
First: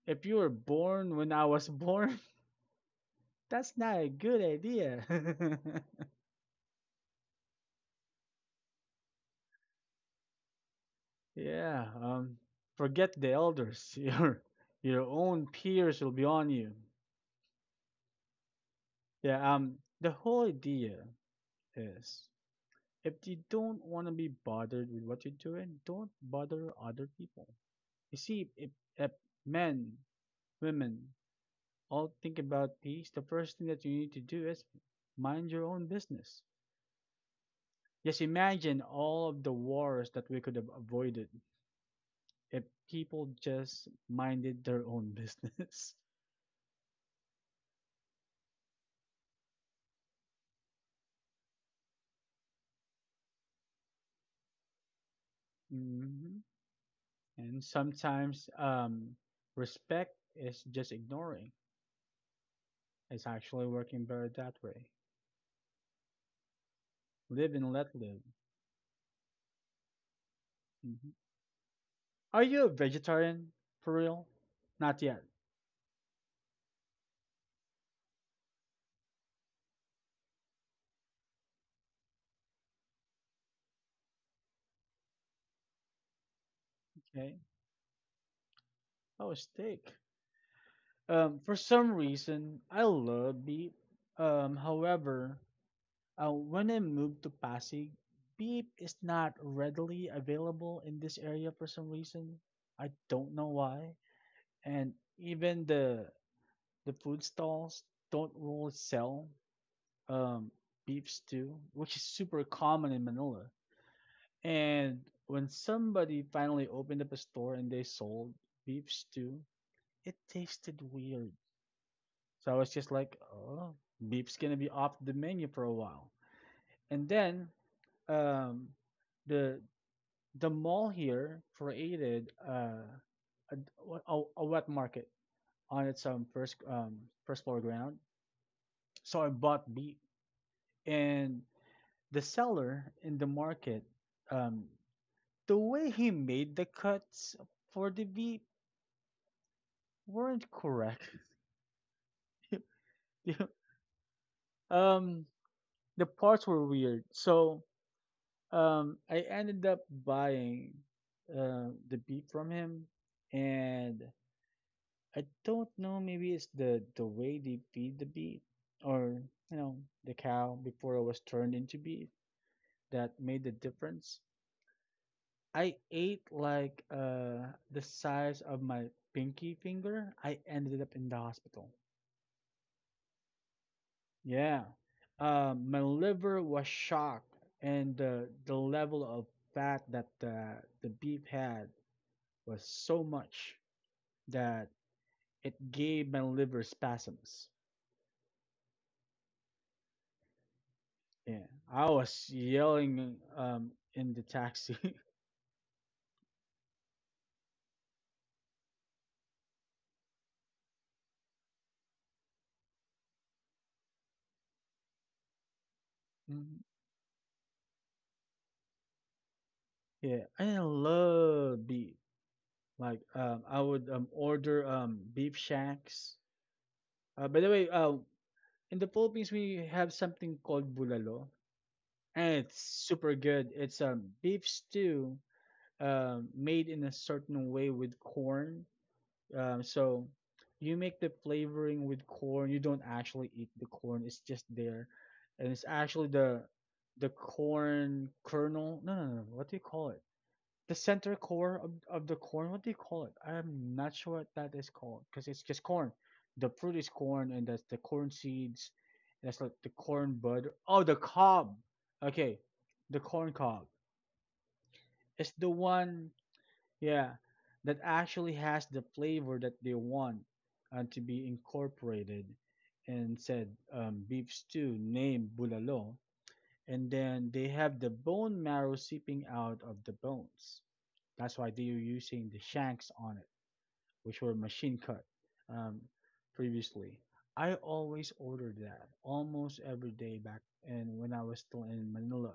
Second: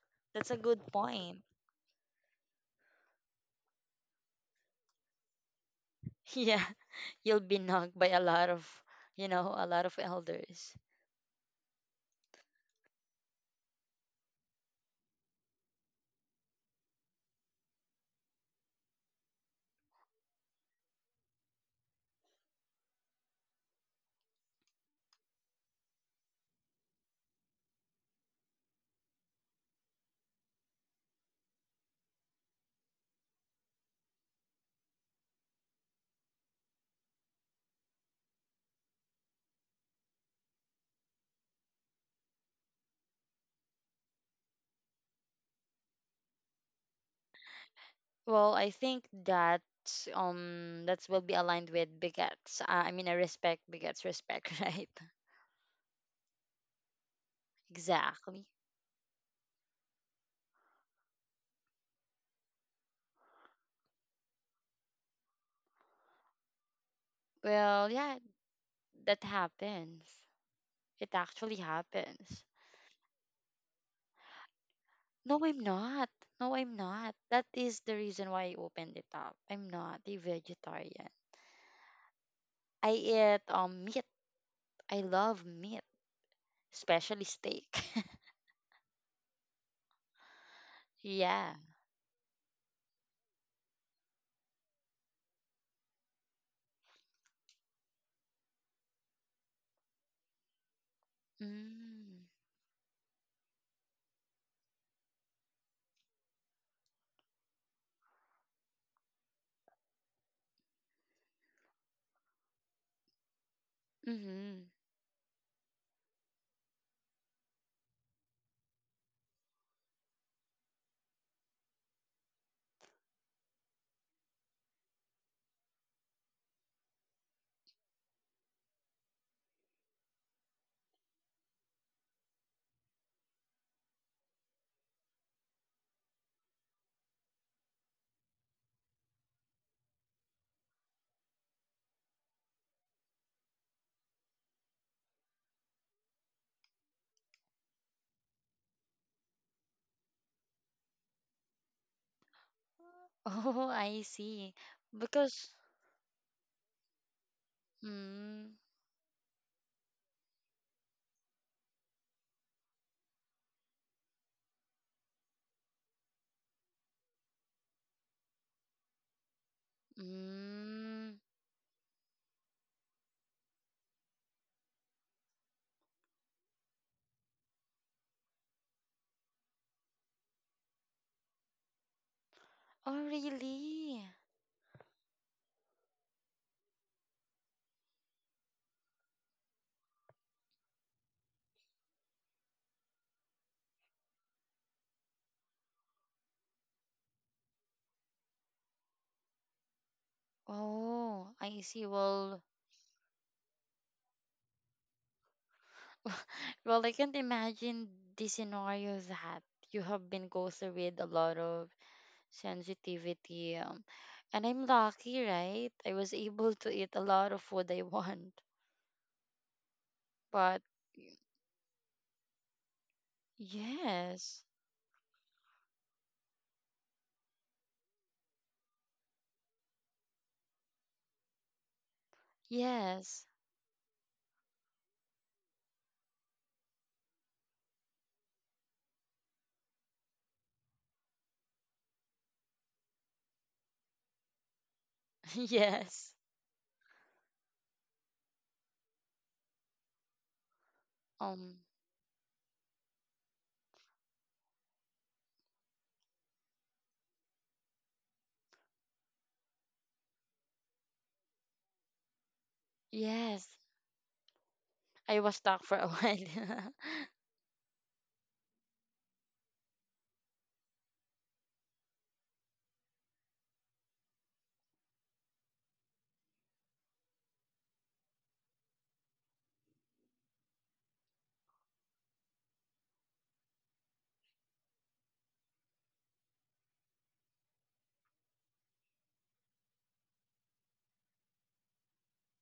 S1: If you were
S2: That's a good
S1: born when
S2: point.
S1: I
S2: [LAUGHS]
S1: was born, [LAUGHS] that's not a good idea. [LAUGHS]
S2: Yeah. You'll be knocked by a lot of, you know, a lot of elders.
S1: Yeah, um, forget the elders. [LAUGHS] Your your own peers will be on you. Yeah, um, the whole idea is, if you don't want to be bothered with what you're doing, don't bother other people. You see, if, if men, women all think about peace, the first thing that you need to do is mind your own business. Just imagine all of the wars that we could have avoided if people just minded their own [LAUGHS] business.
S2: Well, I think that um that will be aligned with bigots. Uh, I mean, I respect bigots respect, [LAUGHS] right?
S1: Mhm. And
S2: Exactly.
S1: sometimes um, respect is just ignoring. It's actually working better that way. Live and let
S2: Well,
S1: live.
S2: yeah, that happens.
S1: Hmm.
S2: It actually
S1: Are
S2: happens.
S1: you a vegetarian for real? Not yet.
S2: No, I'm not. No, I'm not. That is the reason why I opened it up. I'm not a vegetarian. I eat um meat. I love meat, especially
S1: Okay.
S2: steak.
S1: Oh, steak.
S2: [LAUGHS]
S1: Um,
S2: Yeah.
S1: for some reason, I love beef. Um, however, uh, when I moved to Pasig, beef is not readily available in this area for some
S2: Mm.
S1: reason. I don't know why. And even the the food stalls don't really sell um, beef stew, which is super common in Manila.
S2: Mm-hmm.
S1: And when somebody finally opened up a store and they sold beef stew, it tasted weird. So I was just like, oh, beef's gonna be off the menu for a while. And then, um, the the mall here created uh, a, a, a wet market on its um, first um, first floor ground. So I bought beef, and the seller in the market, um, the way he made the cuts for the V weren't correct. [LAUGHS] You know,
S2: Oh, I see.
S1: um,
S2: Because
S1: the parts were weird. So
S2: mm,
S1: um, I ended up buying uh, the beef from him, and I don't know. Maybe it's the the way they feed the beef, or you know, the cow before it was
S2: mm.
S1: turned into beef that made the difference. I ate like uh the size of my pinky finger. I ended up in the hospital.
S2: Oh, really?
S1: Yeah. Um, my liver was shocked, and the the level of fat that the the beef had was so much that it gave my liver spasms. Yeah,
S2: Oh, I
S1: I
S2: see.
S1: was
S2: Well,
S1: yelling um in the taxi. [LAUGHS]
S2: [LAUGHS] well, I can't imagine the scenario that you have been go through with a lot of sensitivity. Um, and I'm lucky, right? I was able
S1: Mhm.
S2: to eat a lot of what I [LAUGHS] want.
S1: Yeah, I
S2: But
S1: love beef. Like um, I would um
S2: yes,
S1: order um beef shanks. Uh, by the way, uh, in the Philippines we have something called bulalo, and it's super
S2: yes,
S1: good. It's um beef stew, um made in a certain way with corn. Um, so you make the flavoring with corn. You don't actually eat the corn; it's just there,
S2: [LAUGHS]
S1: and it's actually
S2: yes.
S1: the the corn kernel. No, no, no. What do you call it? The center
S2: Um,
S1: core of, of the corn, what do you call it? I'm not sure what that is called because it's just corn. The fruit is corn and that's the corn seeds. That's like the corn bud. Oh, the cob. Okay, the corn
S2: yes.
S1: cob.
S2: I was
S1: It's the
S2: stuck for a
S1: one,
S2: while. [LAUGHS]
S1: yeah, that actually has the flavor that they want, uh, to be incorporated, and said um, beef stew named bulalo, and then they have the bone marrow seeping out of the bones. That's why they were using the shanks on it, which were machine cut um, previously. I always ordered that almost every day back, and when I was still in Manila,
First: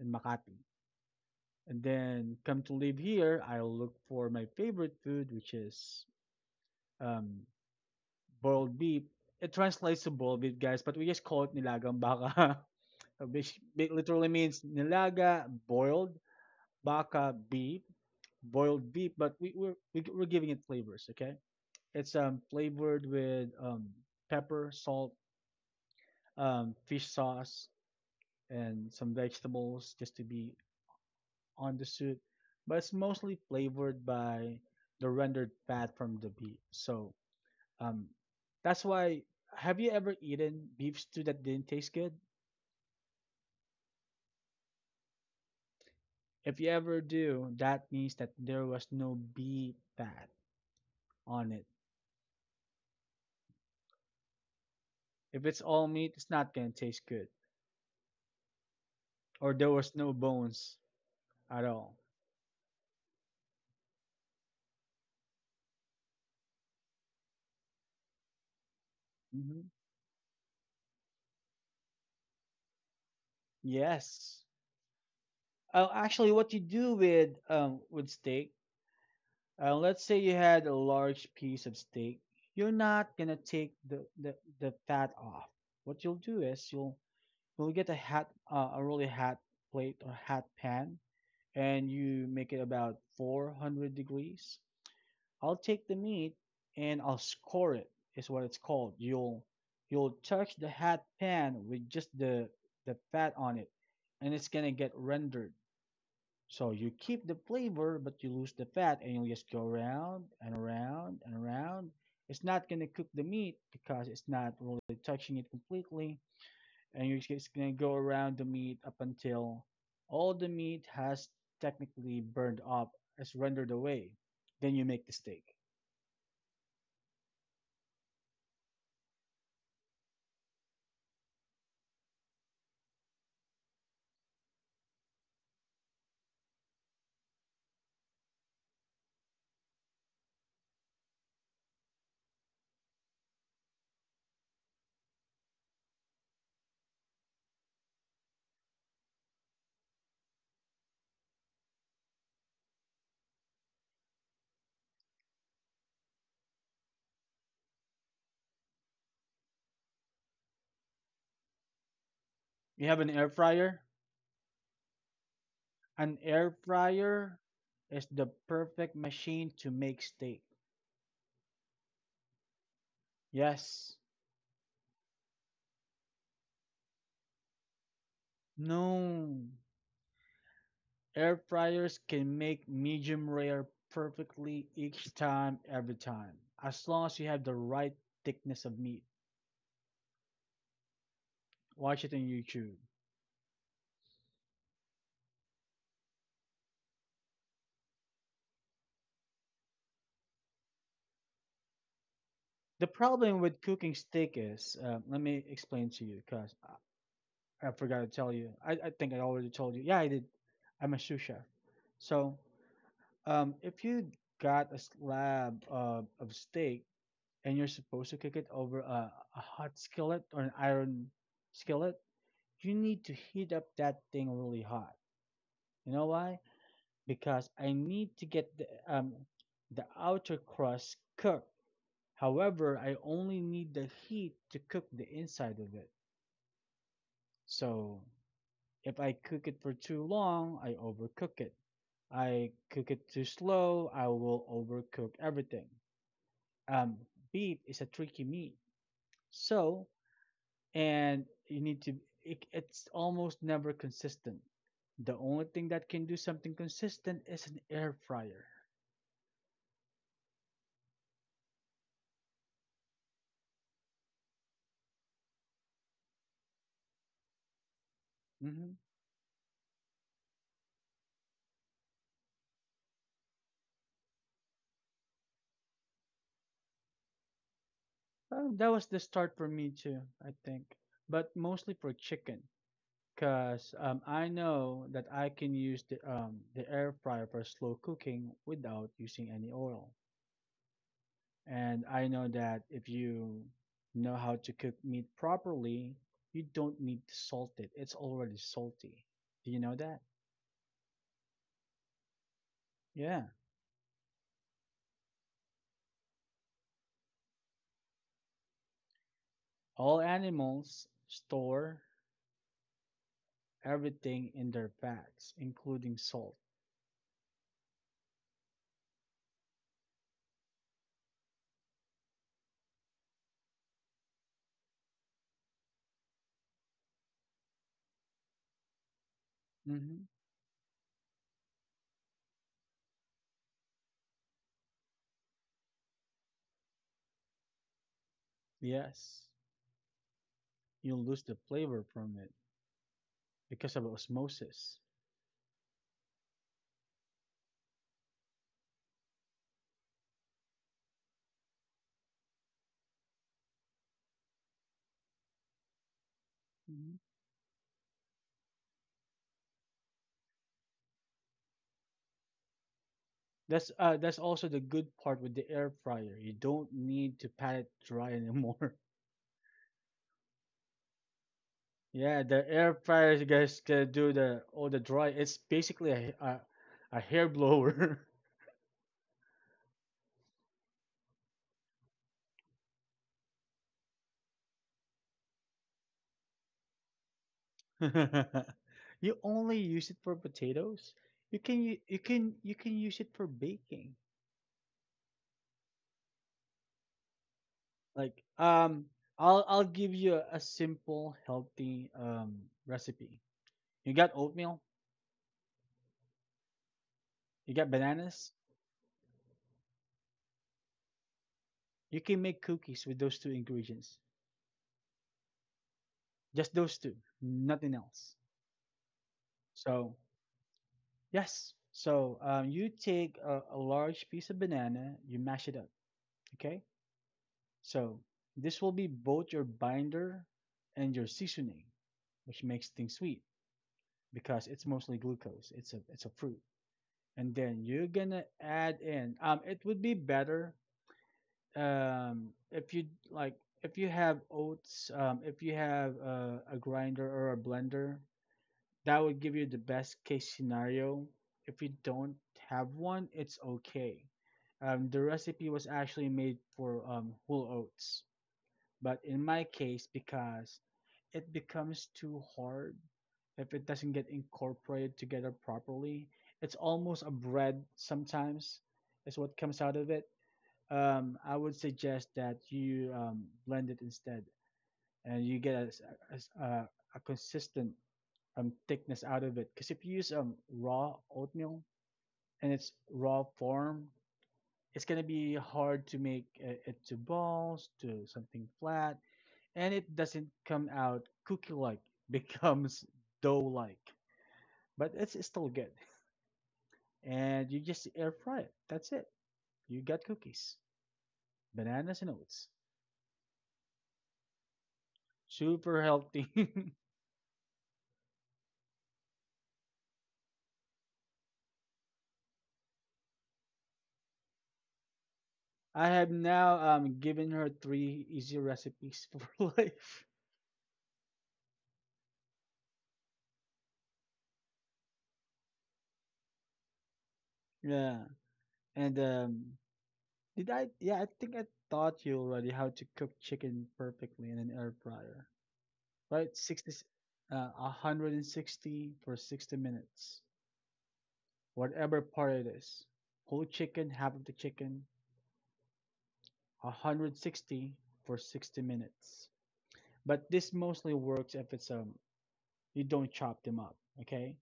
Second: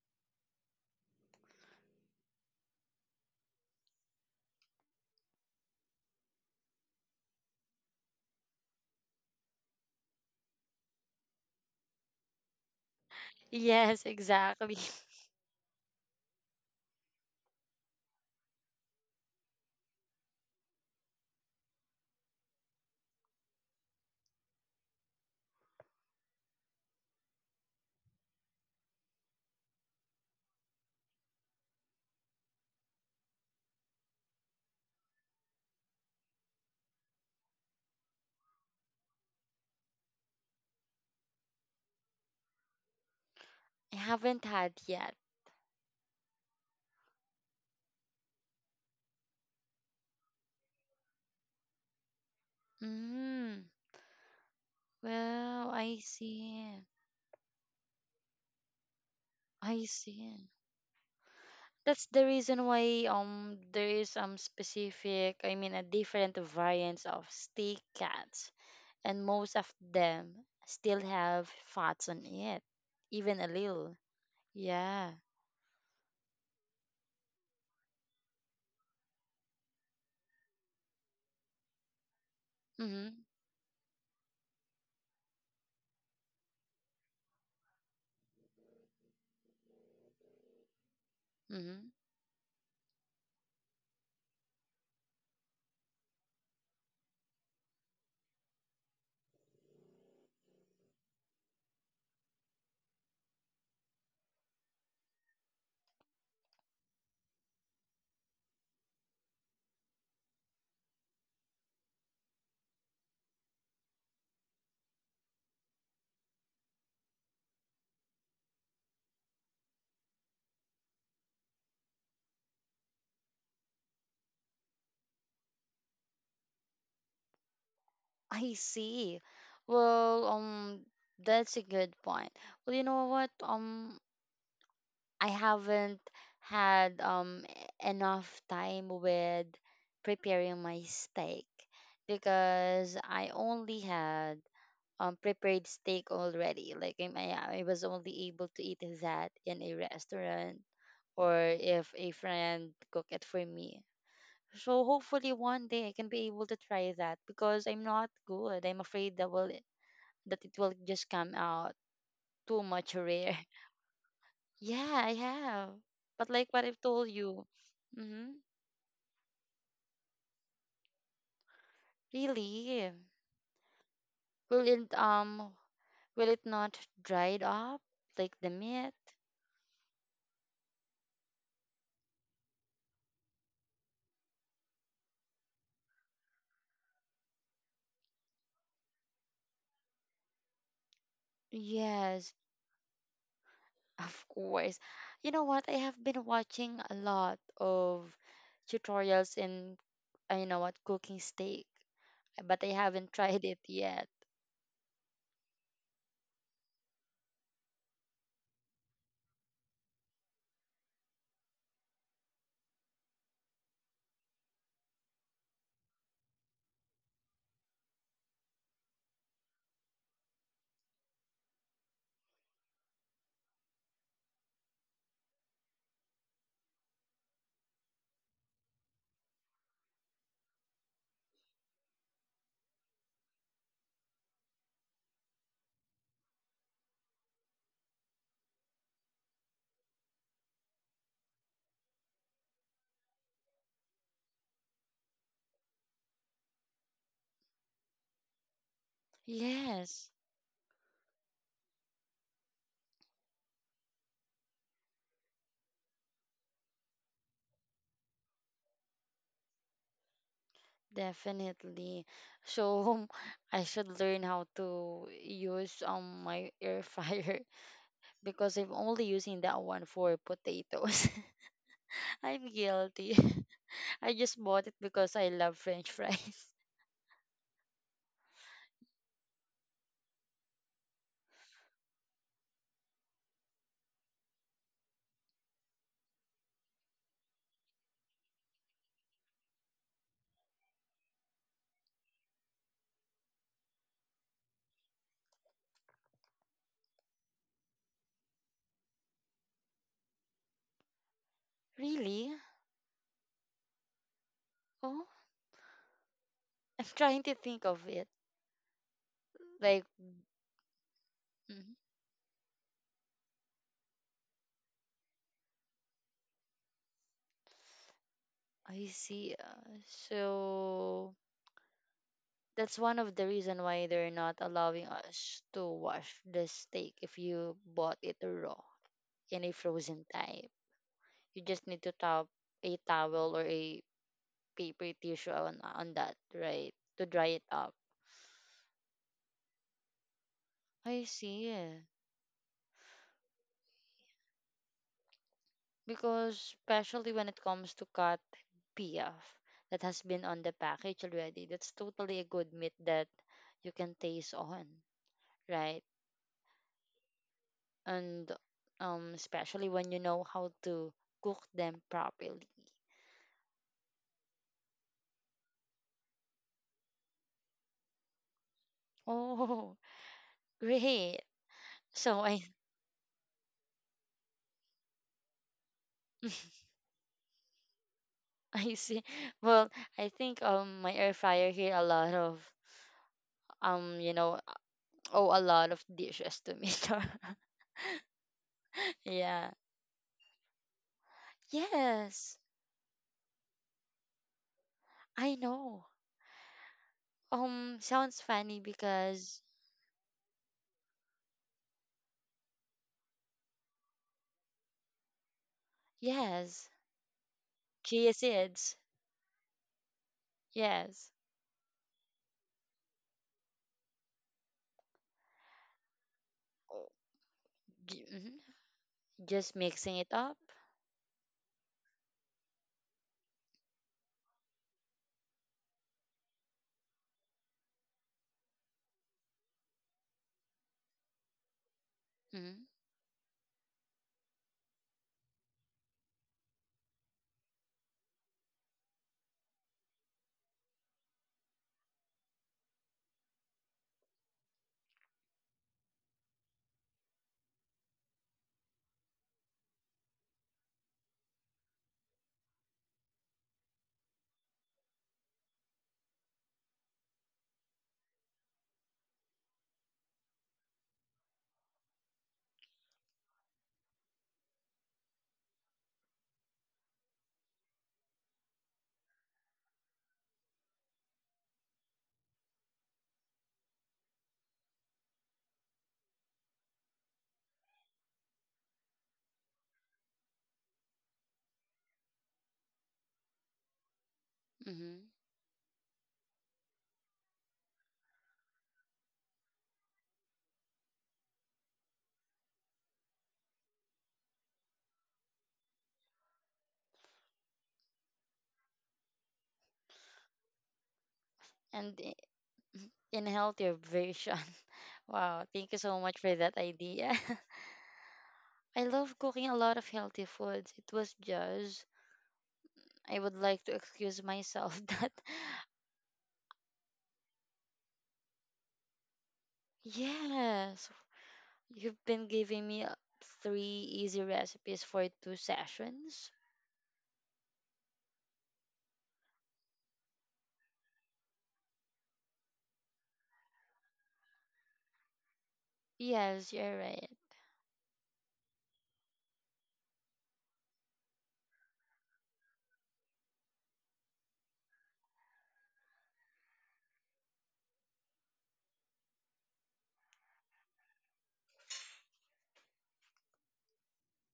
S1: in Makati. And then come to live here, I look for my favorite food, which is um, boiled beef. It translates to boiled beef, guys, but we just call it nilagang baka, [LAUGHS] which
S2: Yes,
S1: literally means
S2: exactly. [LAUGHS]
S1: nilaga boiled, baka beef, boiled beef, but we, we're we, we're giving it flavors. Okay, it's um flavored with um pepper, salt, um fish sauce, and some vegetables just to be on the soup. But it's mostly flavored by the rendered fat from the beef. So um that's why. Have you ever eaten beef stew that didn't taste good?
S2: I haven't had yet.
S1: If you ever do, that means that there was no beef fat on it.
S2: Mm.
S1: If it's
S2: Well,
S1: all
S2: I
S1: meat, it's not gonna
S2: see.
S1: taste good. Or there
S2: I
S1: was no
S2: see.
S1: bones at all.
S2: That's the reason why um there is um specific, I mean, a different variants of steak cats, and most of
S1: Hmm.
S2: them still have fats on it, even a little.
S1: Yes.
S2: Yeah.
S1: Oh, actually, what you do with um with steak, uh, let's say you had a large piece of steak, you're not
S2: Mhm.
S1: gonna take the the, the fat off. What you'll do is you'll you'll get a hot uh, a really hot plate or hot pan, and
S2: Mhm.
S1: you make it about four hundred degrees. I'll take the meat and I'll score it is what it's called. You'll you'll touch the hot pan with just the the fat on it, and it's gonna get rendered. So you keep the flavor but you lose the fat, and you'll just go around and around and around. It's not gonna cook the meat because it's not really touching it completely, and you're just gonna go around the meat up until all the meat has technically burned up, has rendered away. Then you make the steak.
S2: I see. Well, um that's a good point. Well, you know what? Um I haven't had um e- enough time with preparing my steak because I only had um prepared steak already. Like I, I I was only able to eat that in a restaurant or if a friend cook it for me. So hopefully one day I can be able to try that because I'm not good. I'm afraid that will that it will just come out too
S1: You have an
S2: much
S1: air
S2: rare.
S1: fryer?
S2: [LAUGHS] Yeah, I have.
S1: An
S2: But
S1: air
S2: like what I've told
S1: fryer
S2: you,
S1: is the
S2: mm-hmm,
S1: perfect machine to make steak.
S2: really,
S1: Yes.
S2: will it um will it not dried up like the meat?
S1: No. Air fryers can make medium rare perfectly each time, every time, as long as you have the right thickness of meat. Watch it on
S2: Yes.
S1: YouTube.
S2: Of course. You know what? I have been watching a lot of tutorials in, uh, you know what, cooking steak, but I
S1: The
S2: haven't [LAUGHS]
S1: problem
S2: tried
S1: with
S2: it
S1: cooking
S2: yet.
S1: steak is, uh, let me explain to you, because I, I forgot to tell you. I, I think I already told you. Yeah, I did. I'm a sous chef. So, Um, if you got a slab of, of steak and you're supposed to cook it over a, a hot skillet or an iron skillet, you need to heat up that thing really hot. You know why? Because I need to get the um the outer crust cooked. However, I only need the heat to cook the inside of it. So if I cook it for too long, I overcook it. I cook it too slow, I will overcook everything. um, Beef is a tricky meat. So,
S2: Yes,
S1: and you need to, it, it's almost never consistent. The only thing that can do something consistent is an air fryer.
S2: definitely. So [LAUGHS] I should learn how to use um my air fryer [LAUGHS] because
S1: Hmm.
S2: I'm only using that one for potatoes. [LAUGHS] I'm guilty. [LAUGHS] I just bought it because I love French fries. [LAUGHS]
S1: Um, that was the start for me too, I think, but mostly for chicken, cause, um, I know that I can use the um, the air fryer for slow cooking without using any oil. And I know that if you know how to cook meat properly, you don't need to salt it. It's already salty. Do you know that?
S2: Really?
S1: Yeah.
S2: Oh, I'm trying to think of it. Like,
S1: All animals
S2: mm-hmm.
S1: store everything in their backs, including salt.
S2: I see. Uh, so that's one of the reason why they're not allowing us to wash the steak if you bought it raw in a
S1: Hmm.
S2: frozen type. You just need to top a towel or a paper tissue on on that, right? To dry it up.
S1: Yes. You
S2: I
S1: lose the
S2: see,
S1: flavor
S2: yeah.
S1: from it because of osmosis.
S2: Because especially when it comes to cut beef that has been on the package already, that's totally a good meat that you can taste on, right?
S1: Hmm.
S2: And um, especially when you know how to cook them properly.
S1: That's uh, that's also the good part with the air fryer. You don't need to pat it dry [LAUGHS] anymore.
S2: Oh, [LAUGHS] great.
S1: Yeah,
S2: So
S1: the
S2: I
S1: air fryer you guys can do the all the dry. It's basically a a,
S2: [LAUGHS]
S1: a hair blower.
S2: I see. Well, I think um my air fryer here a lot of um you know oh a lot of dishes to me.
S1: [LAUGHS]
S2: [LAUGHS]
S1: You
S2: Yeah.
S1: only use it for potatoes. You can u- you can
S2: Yes,
S1: you can use it for baking.
S2: I know. Um,
S1: Like,
S2: sounds funny
S1: um, I'll
S2: because
S1: I'll give you a simple healthy um recipe. You got oatmeal.
S2: yes,
S1: You got
S2: chia
S1: bananas.
S2: seeds. Yes,
S1: You can make cookies with those two ingredients. Just those two,
S2: oh,
S1: nothing else.
S2: j- mhm, just
S1: So
S2: mixing it up.
S1: Yes. So, um, you take a, a large piece of banana, you mash it up. Okay. So this will be both your binder and your seasoning, which makes
S2: Mm-hmm.
S1: things sweet because it's mostly glucose. It's a it's a fruit, and then you're gonna add in. Um, it would be better um if you, like, if you have oats, um, if you have uh, a grinder or a blender. That would give you the best case scenario. If you don't have one, it's okay. Um, the recipe was actually made for um, whole oats, but in my case, because it becomes too hard if it doesn't get incorporated together properly. It's almost a bread sometimes, is what comes out of it. Um, I would suggest that you, um, blend it instead, and you get a a, a, a consistent um, thickness out of it. Because if you use um, raw oatmeal in its raw form, it's gonna
S2: Mm-hmm.
S1: be hard to make uh, it to balls, to something flat, and it doesn't come out cookie-like. [LAUGHS] Becomes dough-like, but it's, it's still good. And you just air fry it. That's it. You got cookies, bananas and
S2: And
S1: oats.
S2: in healthier version. [LAUGHS] Wow,
S1: Super
S2: thank you so much
S1: healthy.
S2: for that
S1: [LAUGHS]
S2: idea. [LAUGHS] I love cooking a lot of healthy foods. It was just I would like to excuse myself [LAUGHS] that
S1: I have now um given her three easy recipes [LAUGHS] for life.
S2: yes, you've been giving me uh, three easy recipes for two sessions.
S1: Yeah. and um Did I? Yeah, I think I taught you already how to cook chicken perfectly in an air fryer. Right?
S2: Yes,
S1: Sixty,
S2: you're right.
S1: uh, one hundred sixty for sixty minutes. Whatever part it is. Whole chicken, half of the chicken, one hundred sixty for sixty minutes. But this mostly works if it's um you don't chop them up, okay?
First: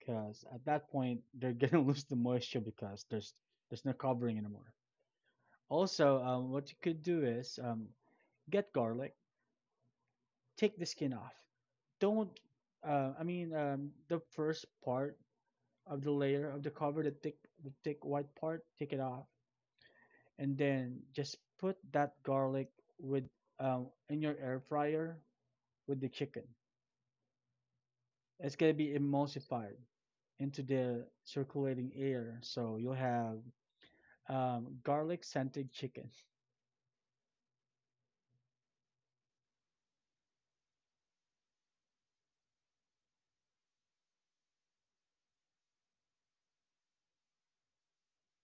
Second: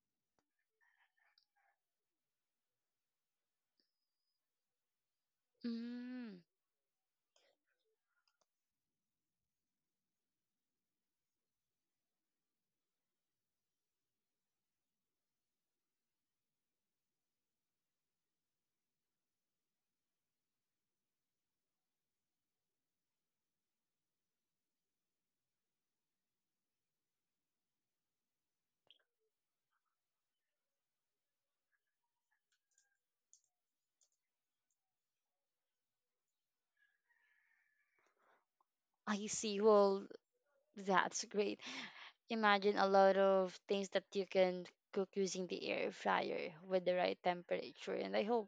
S1: Because at that point they're [LAUGHS] gonna lose the moisture because there's there's no covering anymore. Also,
S2: Mm,
S1: um, what you could do is, um, get garlic, take the skin off. Don't. Uh, I mean, um, the first part of the layer of the cover, the thick, the thick, white part, take it off, and then just put that garlic with um, in your air fryer with the chicken. It's gonna be emulsified into the circulating air, so you'll have um, garlic scented chicken.
S2: I see. Well, that's great. Imagine a lot of things that you can cook using the air fryer with the right temperature, and I hope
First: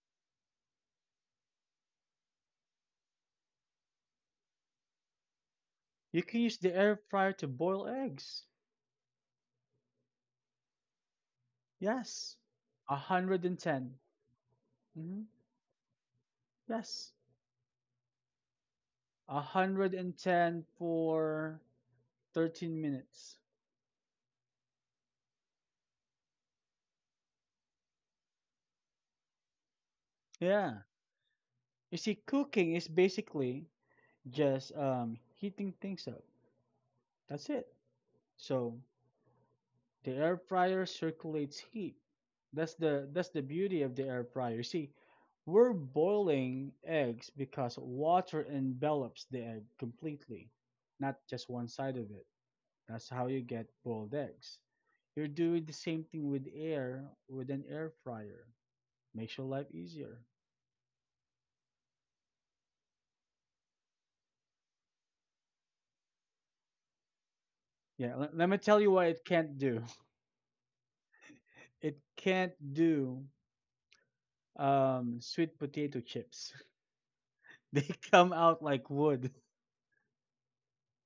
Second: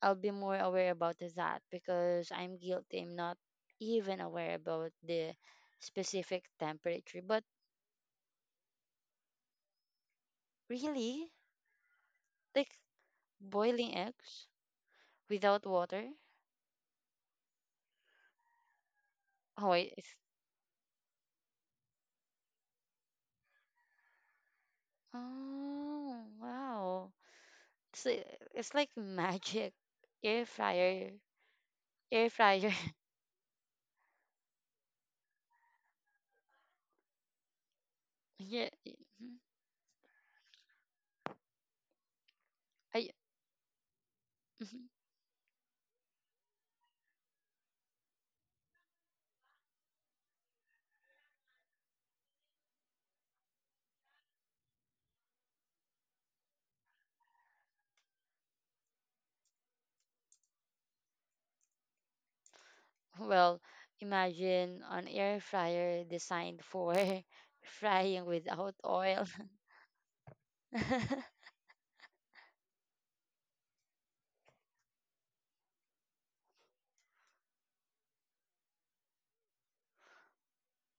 S2: I'll be more aware about that because I'm guilty. I'm not even aware about the
S1: You can
S2: specific
S1: use the air
S2: temperature.
S1: fryer
S2: But
S1: to boil eggs.
S2: really,
S1: Yes,
S2: like boiling
S1: one hundred ten.
S2: eggs
S1: Mm-hmm.
S2: without water?
S1: Yes.
S2: Oh, wait, it's
S1: one hundred ten for thirteen minutes.
S2: oh wow. It's like, it's like magic. Air
S1: Yeah.
S2: fryer,
S1: You see,
S2: air
S1: cooking
S2: fryer.
S1: is basically just um, heating things up. That's it.
S2: [LAUGHS] Yeah,
S1: So
S2: mhm.
S1: the air fryer circulates heat. That's the
S2: I
S1: that's the beauty of the air fryer. You
S2: [LAUGHS]
S1: see,
S2: Mhm.
S1: we're boiling eggs because water envelops the egg completely, not just one side of it. That's how you get boiled eggs. You're doing the same thing with air with an air fryer. Makes your life easier.
S2: Well, imagine an air fryer designed for [LAUGHS]
S1: Yeah,
S2: frying
S1: let, let me tell
S2: without
S1: you what it
S2: oil.
S1: can't do. [LAUGHS]
S2: [LAUGHS]
S1: It can't do um, sweet potato chips. [LAUGHS] They come out like wood. [LAUGHS]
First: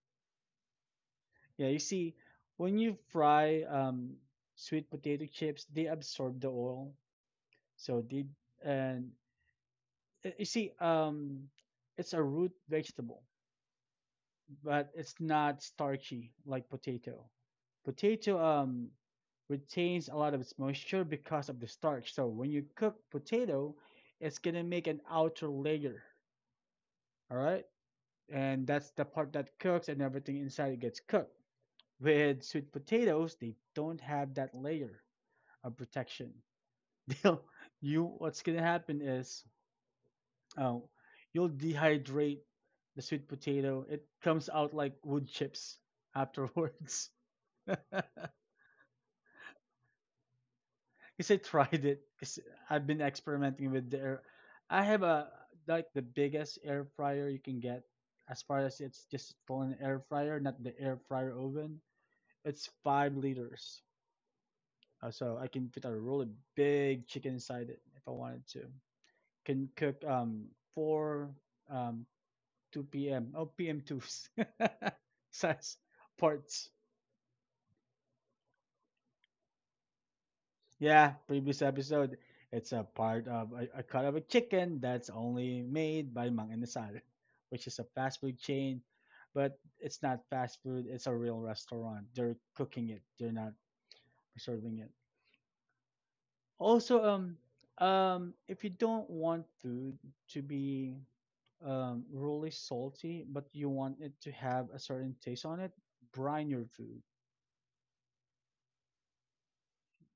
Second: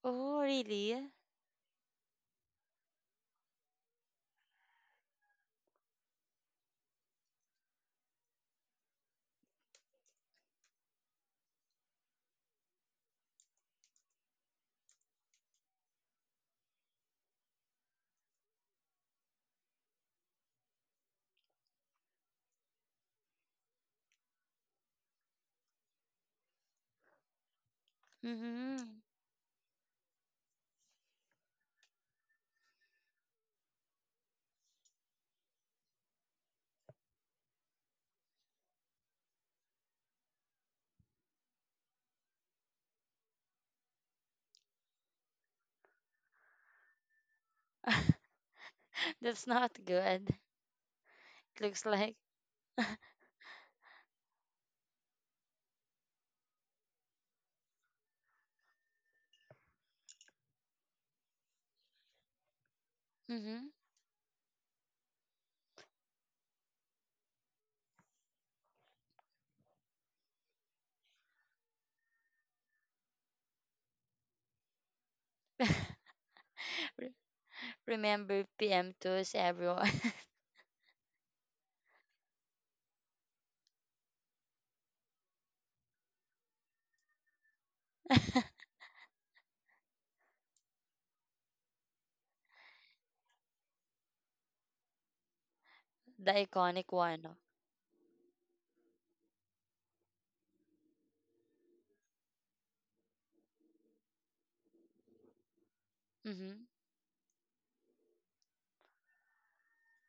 S2: Oh really?
S1: Yeah, you see, when you fry um, sweet potato chips, they absorb the oil. So they and uh, you see, um, it's a root vegetable, but it's not starchy like potato. Potato um retains a lot of its moisture because of the starch. So when you cook potato, it's gonna make an outer layer. All right, and that's the
S2: Mhm.
S1: part that cooks, and everything inside it gets cooked. With sweet potatoes, they don't have that layer of protection. [LAUGHS] you What's gonna happen is, uh, you'll dehydrate the sweet potato. It comes out like wood chips afterwards. [LAUGHS]
S2: [LAUGHS] That's not good.
S1: Because I tried
S2: Looks
S1: it.
S2: like.
S1: Because I've been experimenting with the air. I have a like the biggest air fryer you can get. As far as it's just an air fryer, not the air fryer oven. It's five
S2: Mhm.
S1: liters, Uh, so I can fit a really big chicken inside it if I wanted to. Can cook um four um two p m oh p m twos [LAUGHS] size parts.
S2: Re- Remember P M twos, everyone. [LAUGHS]
S1: Yeah, previous episode. It's a part of a, a cut of a chicken that's only made by Mang Inasal, which is a fast food chain, but it's not fast food. It's a real restaurant. They're cooking it. They're not preserving it.
S2: The iconic
S1: Also, um,
S2: one.
S1: um, if you don't want food to be um, really salty, but you want it to have a certain taste on it, brine your
S2: Mhm.
S1: food.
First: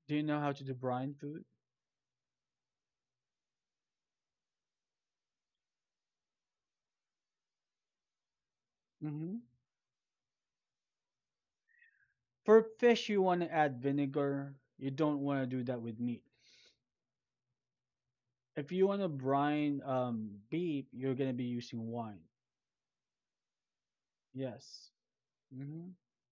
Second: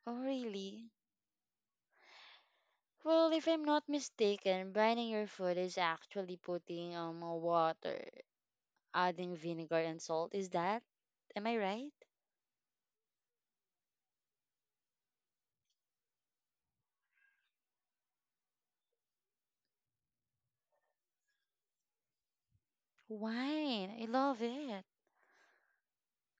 S2: Oh,
S1: Do you know how to do
S2: really?
S1: brine food?
S2: Well, if I'm not mistaken, brining your food is actually putting um water, adding
S1: Mm-hmm.
S2: vinegar and salt. Is that? Am I right?
S1: For fish, you want to add vinegar. You don't want to do that with meat. If you want to brine um, beef, you're going to be using wine.
S2: Wine. I love it.
S1: Yes. Hmm.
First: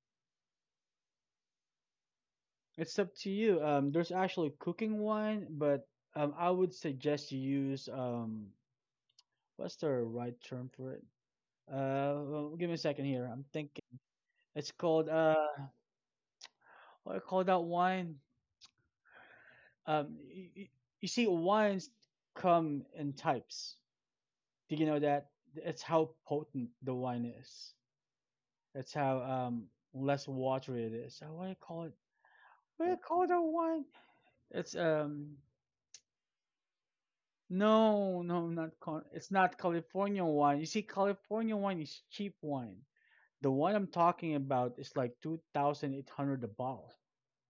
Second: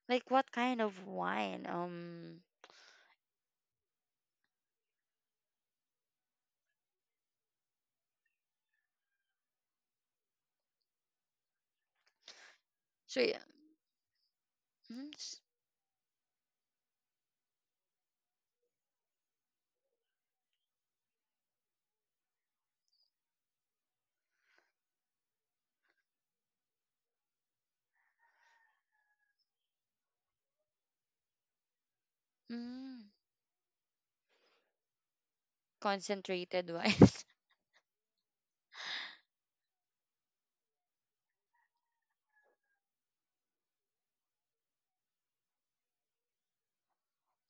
S2: Like what kind of wine? Um.
S1: It's up to you. Um, there's actually cooking wine, but, um, I would suggest you use, um, what's the right term for it? Uh, well, give me a second
S2: So
S1: here.
S2: yeah.
S1: I'm thinking. It's called,
S2: Mm,
S1: uh,
S2: s-
S1: what do you call that wine? Um, y y- you see, wines come in types. Do you know that? It's how potent the wine is. That's how um less watery it is. So what do you call it? What do you
S2: mm,
S1: call the wine? It's um
S2: concentrated wine. [LAUGHS]
S1: No, no, not con- it's not California wine. You see, California wine is cheap wine. The one I'm talking about is like two thousand eight hundred a bottle.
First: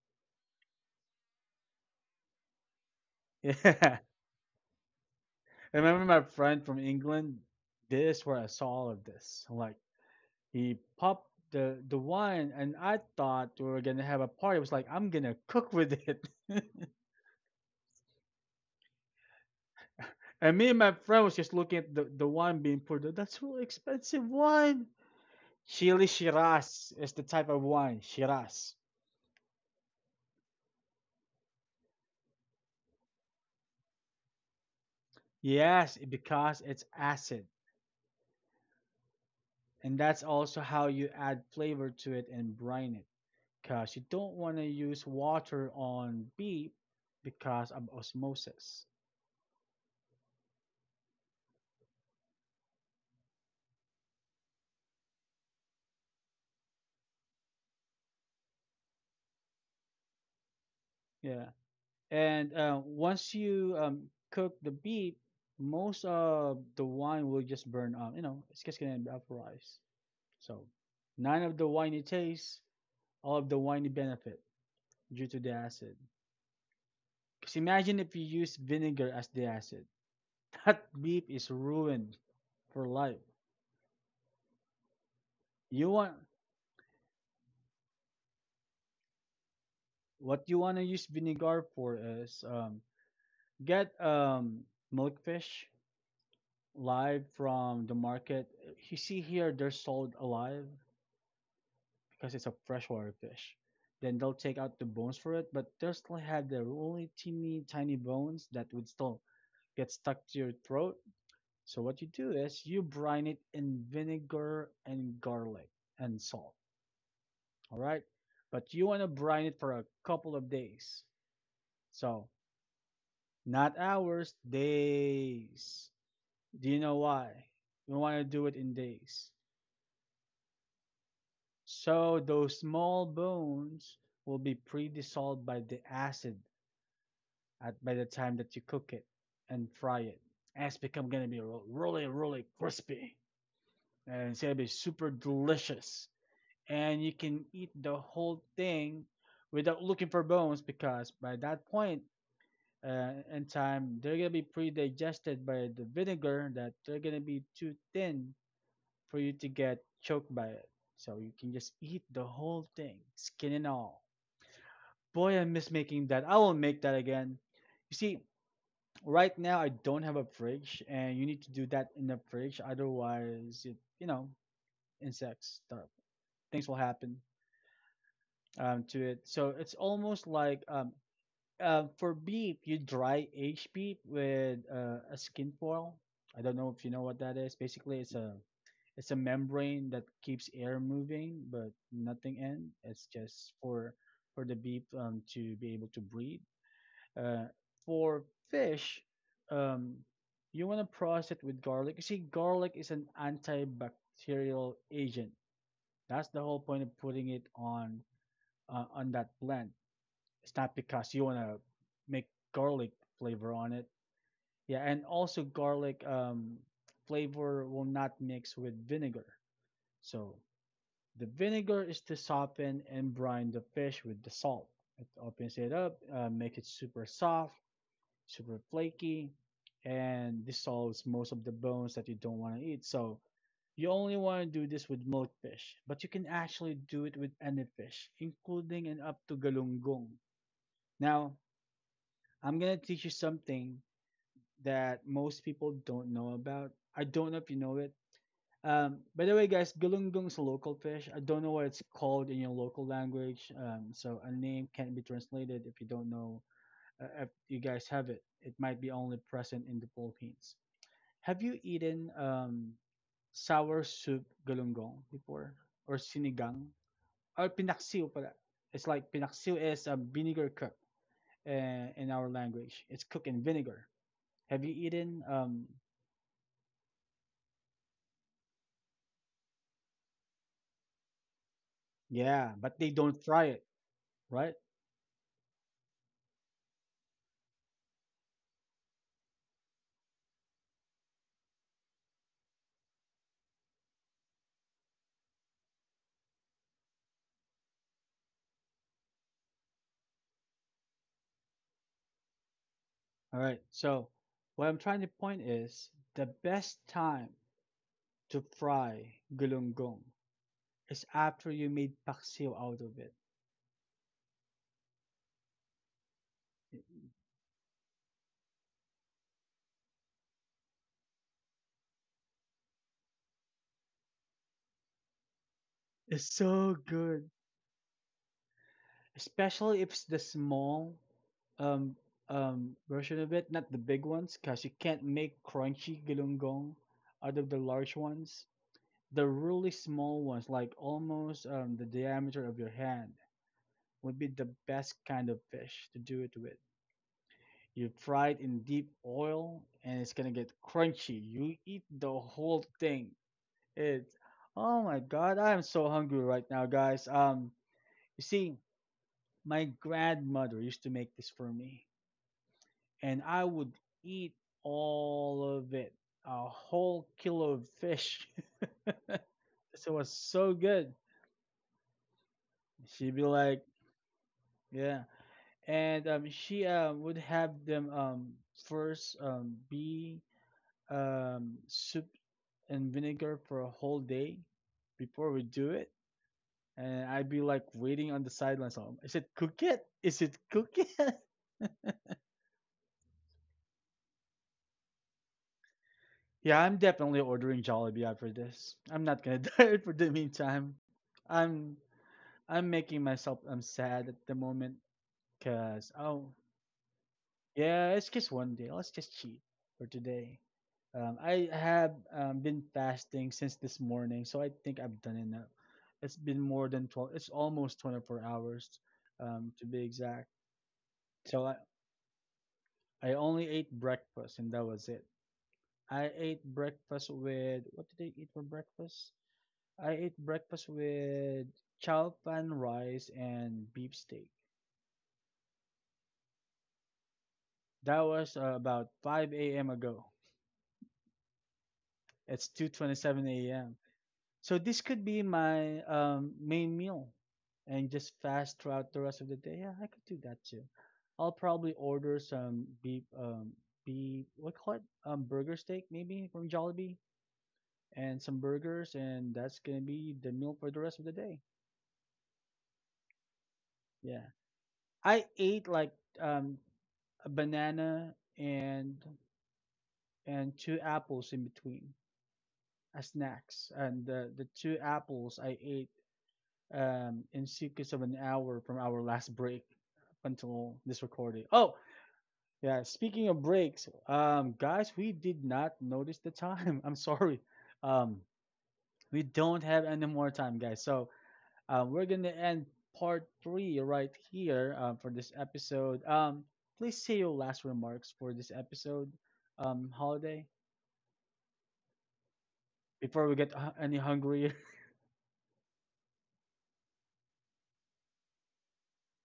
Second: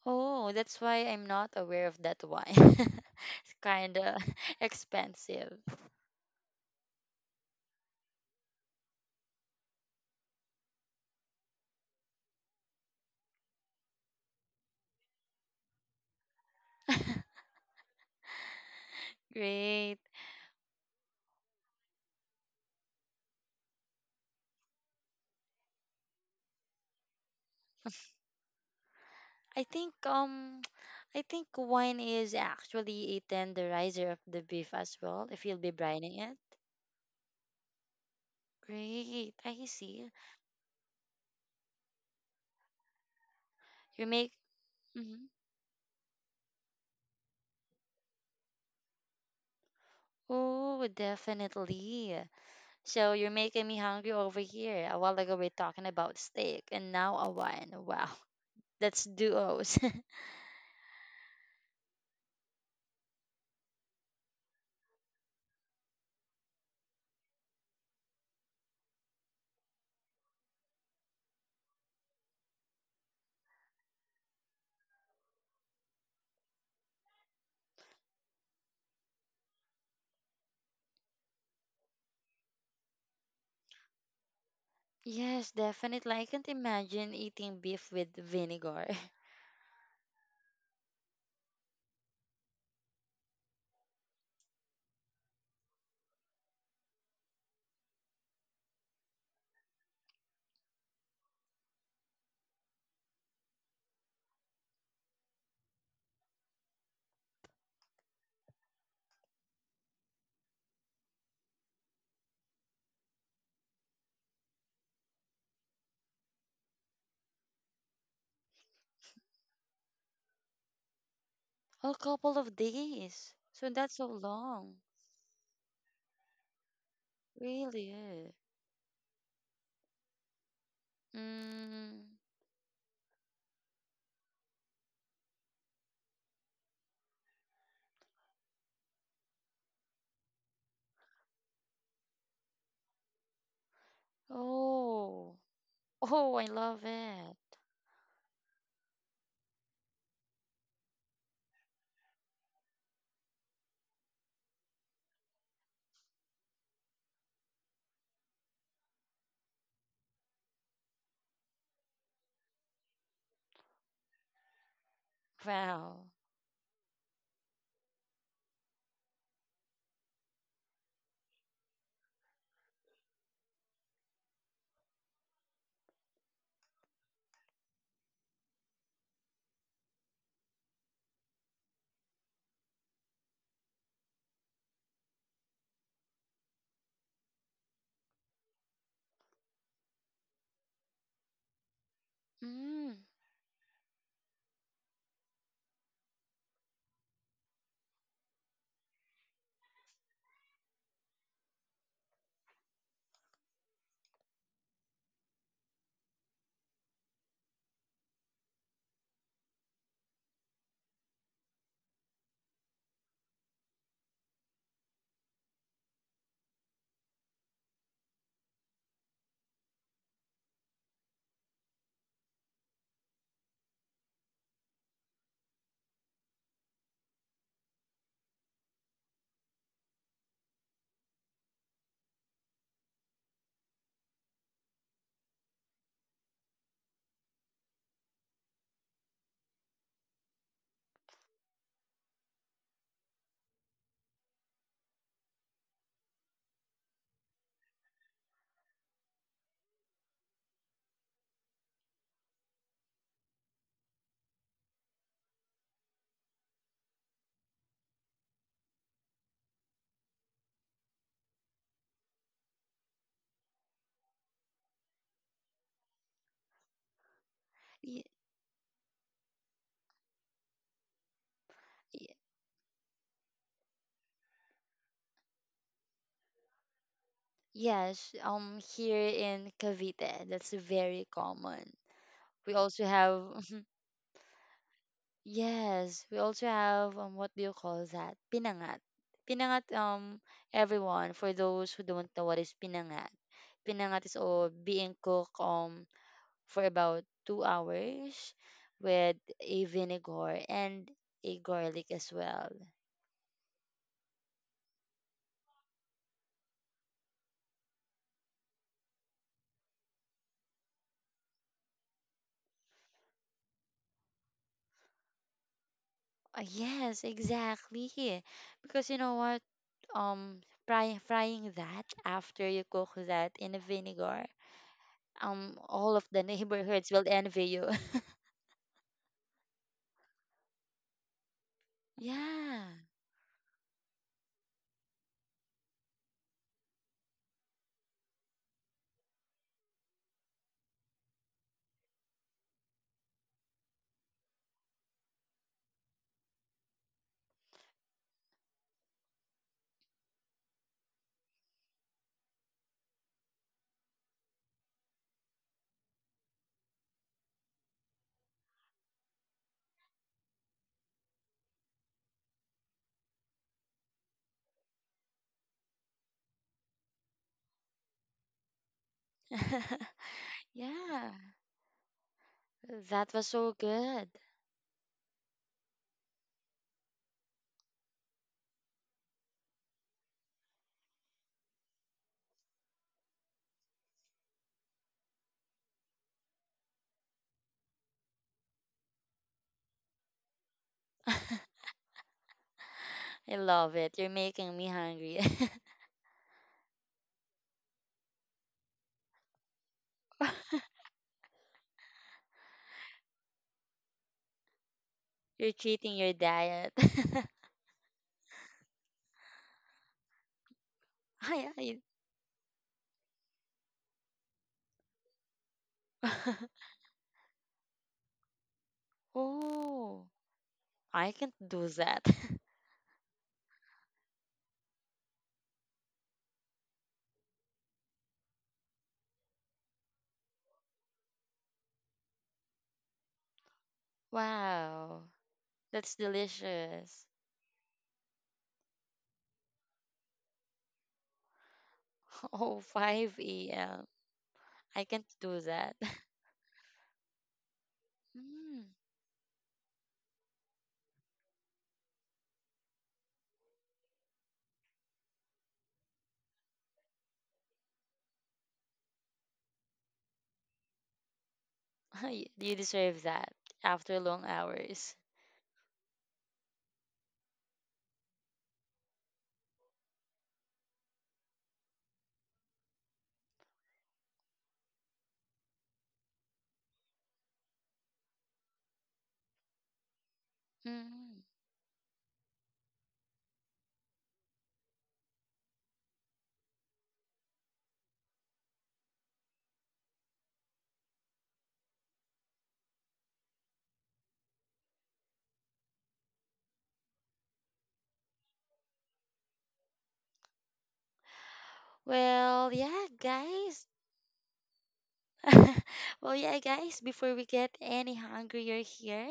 S2: Oh, that's why I'm not aware of that one. [LAUGHS] It's kind
S1: [LAUGHS]
S2: of [LAUGHS] expensive.
S1: Yeah, remember my friend from England? This is where I saw all of this. Like, he popped the the wine, and I thought we were gonna have a party. I was like, I'm gonna cook with it. [LAUGHS]
S2: [LAUGHS] Great.
S1: And me and my friend was just looking at the, the wine being poured. Out. That's so expensive wine. Chili Shiraz is the type of wine. Shiraz.
S2: I think um [TSK] I think wine is actually a tenderizer of the beef as well if you'll be
S1: Yes,
S2: brining it.
S1: because it's acid.
S2: Great. I
S1: And
S2: see.
S1: that's also how you add flavor to it and brine it. Because
S2: You
S1: you
S2: make
S1: don't want to use
S2: mm
S1: water on beef because of osmosis.
S2: Oh, definitely. So you're making me hungry over here. A while ago we're talking about steak and now a wine. Wow. [LAUGHS] That's duos. [LAUGHS]
S1: Yeah. And uh, once you, um, cook the beef, most of the wine will just burn up. You know, it's just going to vaporize. So none of the wine you taste, all of the wine you benefit due to the acid. Because imagine if you use vinegar as the acid. That beef is ruined for life.
S2: Yes,
S1: You
S2: definitely.
S1: want
S2: I can't imagine eating beef with vinegar. [LAUGHS]
S1: What you want to use vinegar for is, um, get, um, milkfish live from the market. You see here they're sold alive because it's a freshwater fish. Then they'll take out the bones for it, but they'll still have their only teeny tiny bones that would still get stuck to your throat. So what you do is you brine it in vinegar and garlic and salt. All right. But you want to brine it for a couple of days.
S2: A
S1: So
S2: couple of days. So
S1: not
S2: that's so
S1: hours,
S2: long.
S1: days. Do you know why? You want to
S2: Really?
S1: do it in days.
S2: Mm.
S1: So those small bones will be pre-dissolved by the acid at by the time that you cook it and fry it. And it's become gonna be really, really crispy. And it's gonna be super
S2: Oh.
S1: delicious.
S2: Oh, I love
S1: And you
S2: it.
S1: can eat the whole thing without looking for bones because by that point uh, in time, they're gonna be pre-digested by the vinegar that they're gonna be too thin for you to get choked by it. So you can just eat the whole thing, skin and all. Boy, I miss making
S2: Wow.
S1: that. I will make that again. You see, right now I don't have a fridge, and you need to do that in the fridge, otherwise, it, you know, insects stuff. Things will happen um, to it. So it's almost like um, uh, for beef, you dry aged beef with uh, a skin foil. I don't know if you know what that is. Basically, it's a it's a membrane that keeps air moving, but nothing in.
S2: Mm.
S1: It's just for for the beef um, to be able to breathe. Uh, for fish, um, you want to process it with garlic. You see, garlic is an antibacterial agent. That's the whole point of putting it on uh, on that blend. It's not because you want to make garlic flavor on it. Yeah, and also garlic um, flavor will not mix with vinegar. So the vinegar is to soften and brine the fish with the salt. It opens it up, uh, make it super soft, super flaky, and dissolves most of the bones that you don't want to eat. So you only want to do this with milk fish, but you can actually do it with any fish, including and up to galunggong. Now, I'm going to teach you something that most people don't know about. I don't know if you know it. Um, by the way, guys, galunggong is a local fish. I don't know what it's called in your local language. Um, so a name can't be translated if you don't know, uh, if you guys have it. It might be only present in the Philippines. Have you eaten um, sour soup galunggong before? Or sinigang? Or
S2: Y-
S1: pinaksiw pala. It's like pinaksiw is a vinegar cook uh, in
S2: y-
S1: our language. It's cooked in vinegar. Have you eaten? Um,
S2: yes, um here in Cavite, that's very common.
S1: yeah,
S2: We
S1: but
S2: also
S1: they don't
S2: have
S1: fry it, right?
S2: yes, we also have um what do you call that? Pinangat. Pinangat um everyone, for those who don't know what is pinangat. Pinangat is all being cooked um for about two hours with a vinegar and a garlic as well.
S1: All right. So what I'm trying to point is the best time to fry gulunggong is after you made paksiw out of it.
S2: Uh, yes, exactly. Because you know what? Um frying frying that after you cook that in a vinegar, um all of the
S1: It's so
S2: neighborhoods will
S1: good,
S2: envy you.
S1: especially if it's the small um
S2: [LAUGHS] Yeah.
S1: um version of it, not the big ones, because you can't make crunchy gilunggong out of the large ones. The really small ones, like almost um the diameter of your hand, would be the best kind of fish to do it with. You fry it in deep oil and it's gonna get crunchy. You eat the whole thing. It's oh my god, I am so hungry right now, guys. Um, you see, my grandmother used to make this for me, and I would eat all of it, a whole kilo of fish. [LAUGHS] So
S2: [LAUGHS]
S1: it was so good.
S2: Yeah, that
S1: She'd be
S2: was so
S1: like,
S2: good.
S1: yeah, and um, she uh, would have them um first um be um, soup and vinegar for a whole day before we do it. And I'd be like waiting on the sidelines. Um, Is it cook it? Is it cook it? [LAUGHS]
S2: I love it. You're making me hungry.
S1: Yeah, I'm definitely ordering Jollibee after this. I'm not gonna [LAUGHS] diet for the
S2: [LAUGHS]
S1: meantime. I'm I'm making myself I'm sad at the moment
S2: You're
S1: because
S2: cheating your
S1: oh.
S2: diet.
S1: Yeah, it's just one day. Let's just cheat for today. Um,
S2: [LAUGHS]
S1: I
S2: I, I,
S1: have um, been fasting since this morning, so I think I've done enough. It's been
S2: [LAUGHS]
S1: more than twelve, it's almost twenty-four hours um, to be
S2: oh,
S1: exact.
S2: I can't
S1: So I,
S2: do that. [LAUGHS]
S1: I only ate breakfast and that was it. I ate breakfast with, what did I eat for breakfast? I ate breakfast with chow pan rice and beef steak.
S2: Wow, that's delicious.
S1: That was uh, about five a m ago.
S2: [LAUGHS]
S1: It's
S2: Oh,
S1: 2:27
S2: 5
S1: a.m.
S2: a.m.
S1: So this
S2: I
S1: could
S2: can't
S1: be
S2: do
S1: my
S2: that. [LAUGHS]
S1: um, main meal and just fast
S2: Mm,
S1: throughout the rest of the day. Yeah, I could do that too. I'll probably order some beef, um, beef, what do you call it? Um, burger steak maybe from Jollibee and some burgers, and that's gonna be the meal for the rest of the day.
S2: [LAUGHS] y- you deserve that after
S1: Yeah,
S2: long hours.
S1: I ate like um, a banana and and two apples in between as snacks, and the the two apples I ate um, in secrets of an hour from our last break until this
S2: Mm.
S1: recording. Oh, yeah. Speaking of breaks, um, guys, we did not notice the time. [LAUGHS] I'm sorry. Um, we don't have any more time, guys. So uh, we're gonna end part three right here uh, for this episode. Um, please say your last remarks for this episode, um, Holiday,
S2: Well, yeah,
S1: before we get hu-
S2: guys,
S1: any hungrier.
S2: [LAUGHS] well, yeah, guys, before we get any hungrier here,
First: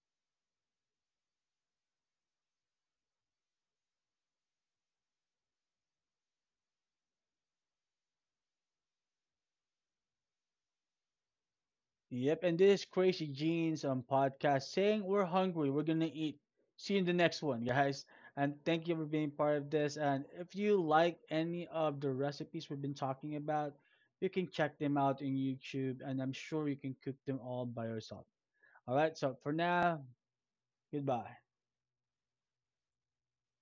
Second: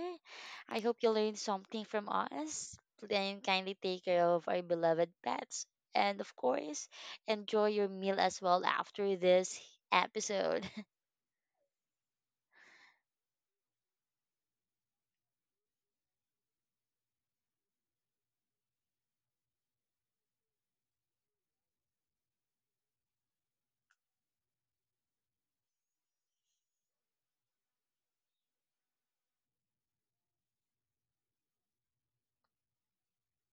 S2: I hope you learned something from us. Then kindly take care of our beloved pets. And of course, enjoy your meal as well after this episode.
S1: Yep, and this is Crazy Jeans on podcast saying we're hungry, we're gonna eat. See you in the next one, guys. And thank you for being part of this. And if you like any of the recipes we've been talking about, you can check them out in YouTube, and I'm sure you can cook them all by yourself. All right, so for now, goodbye.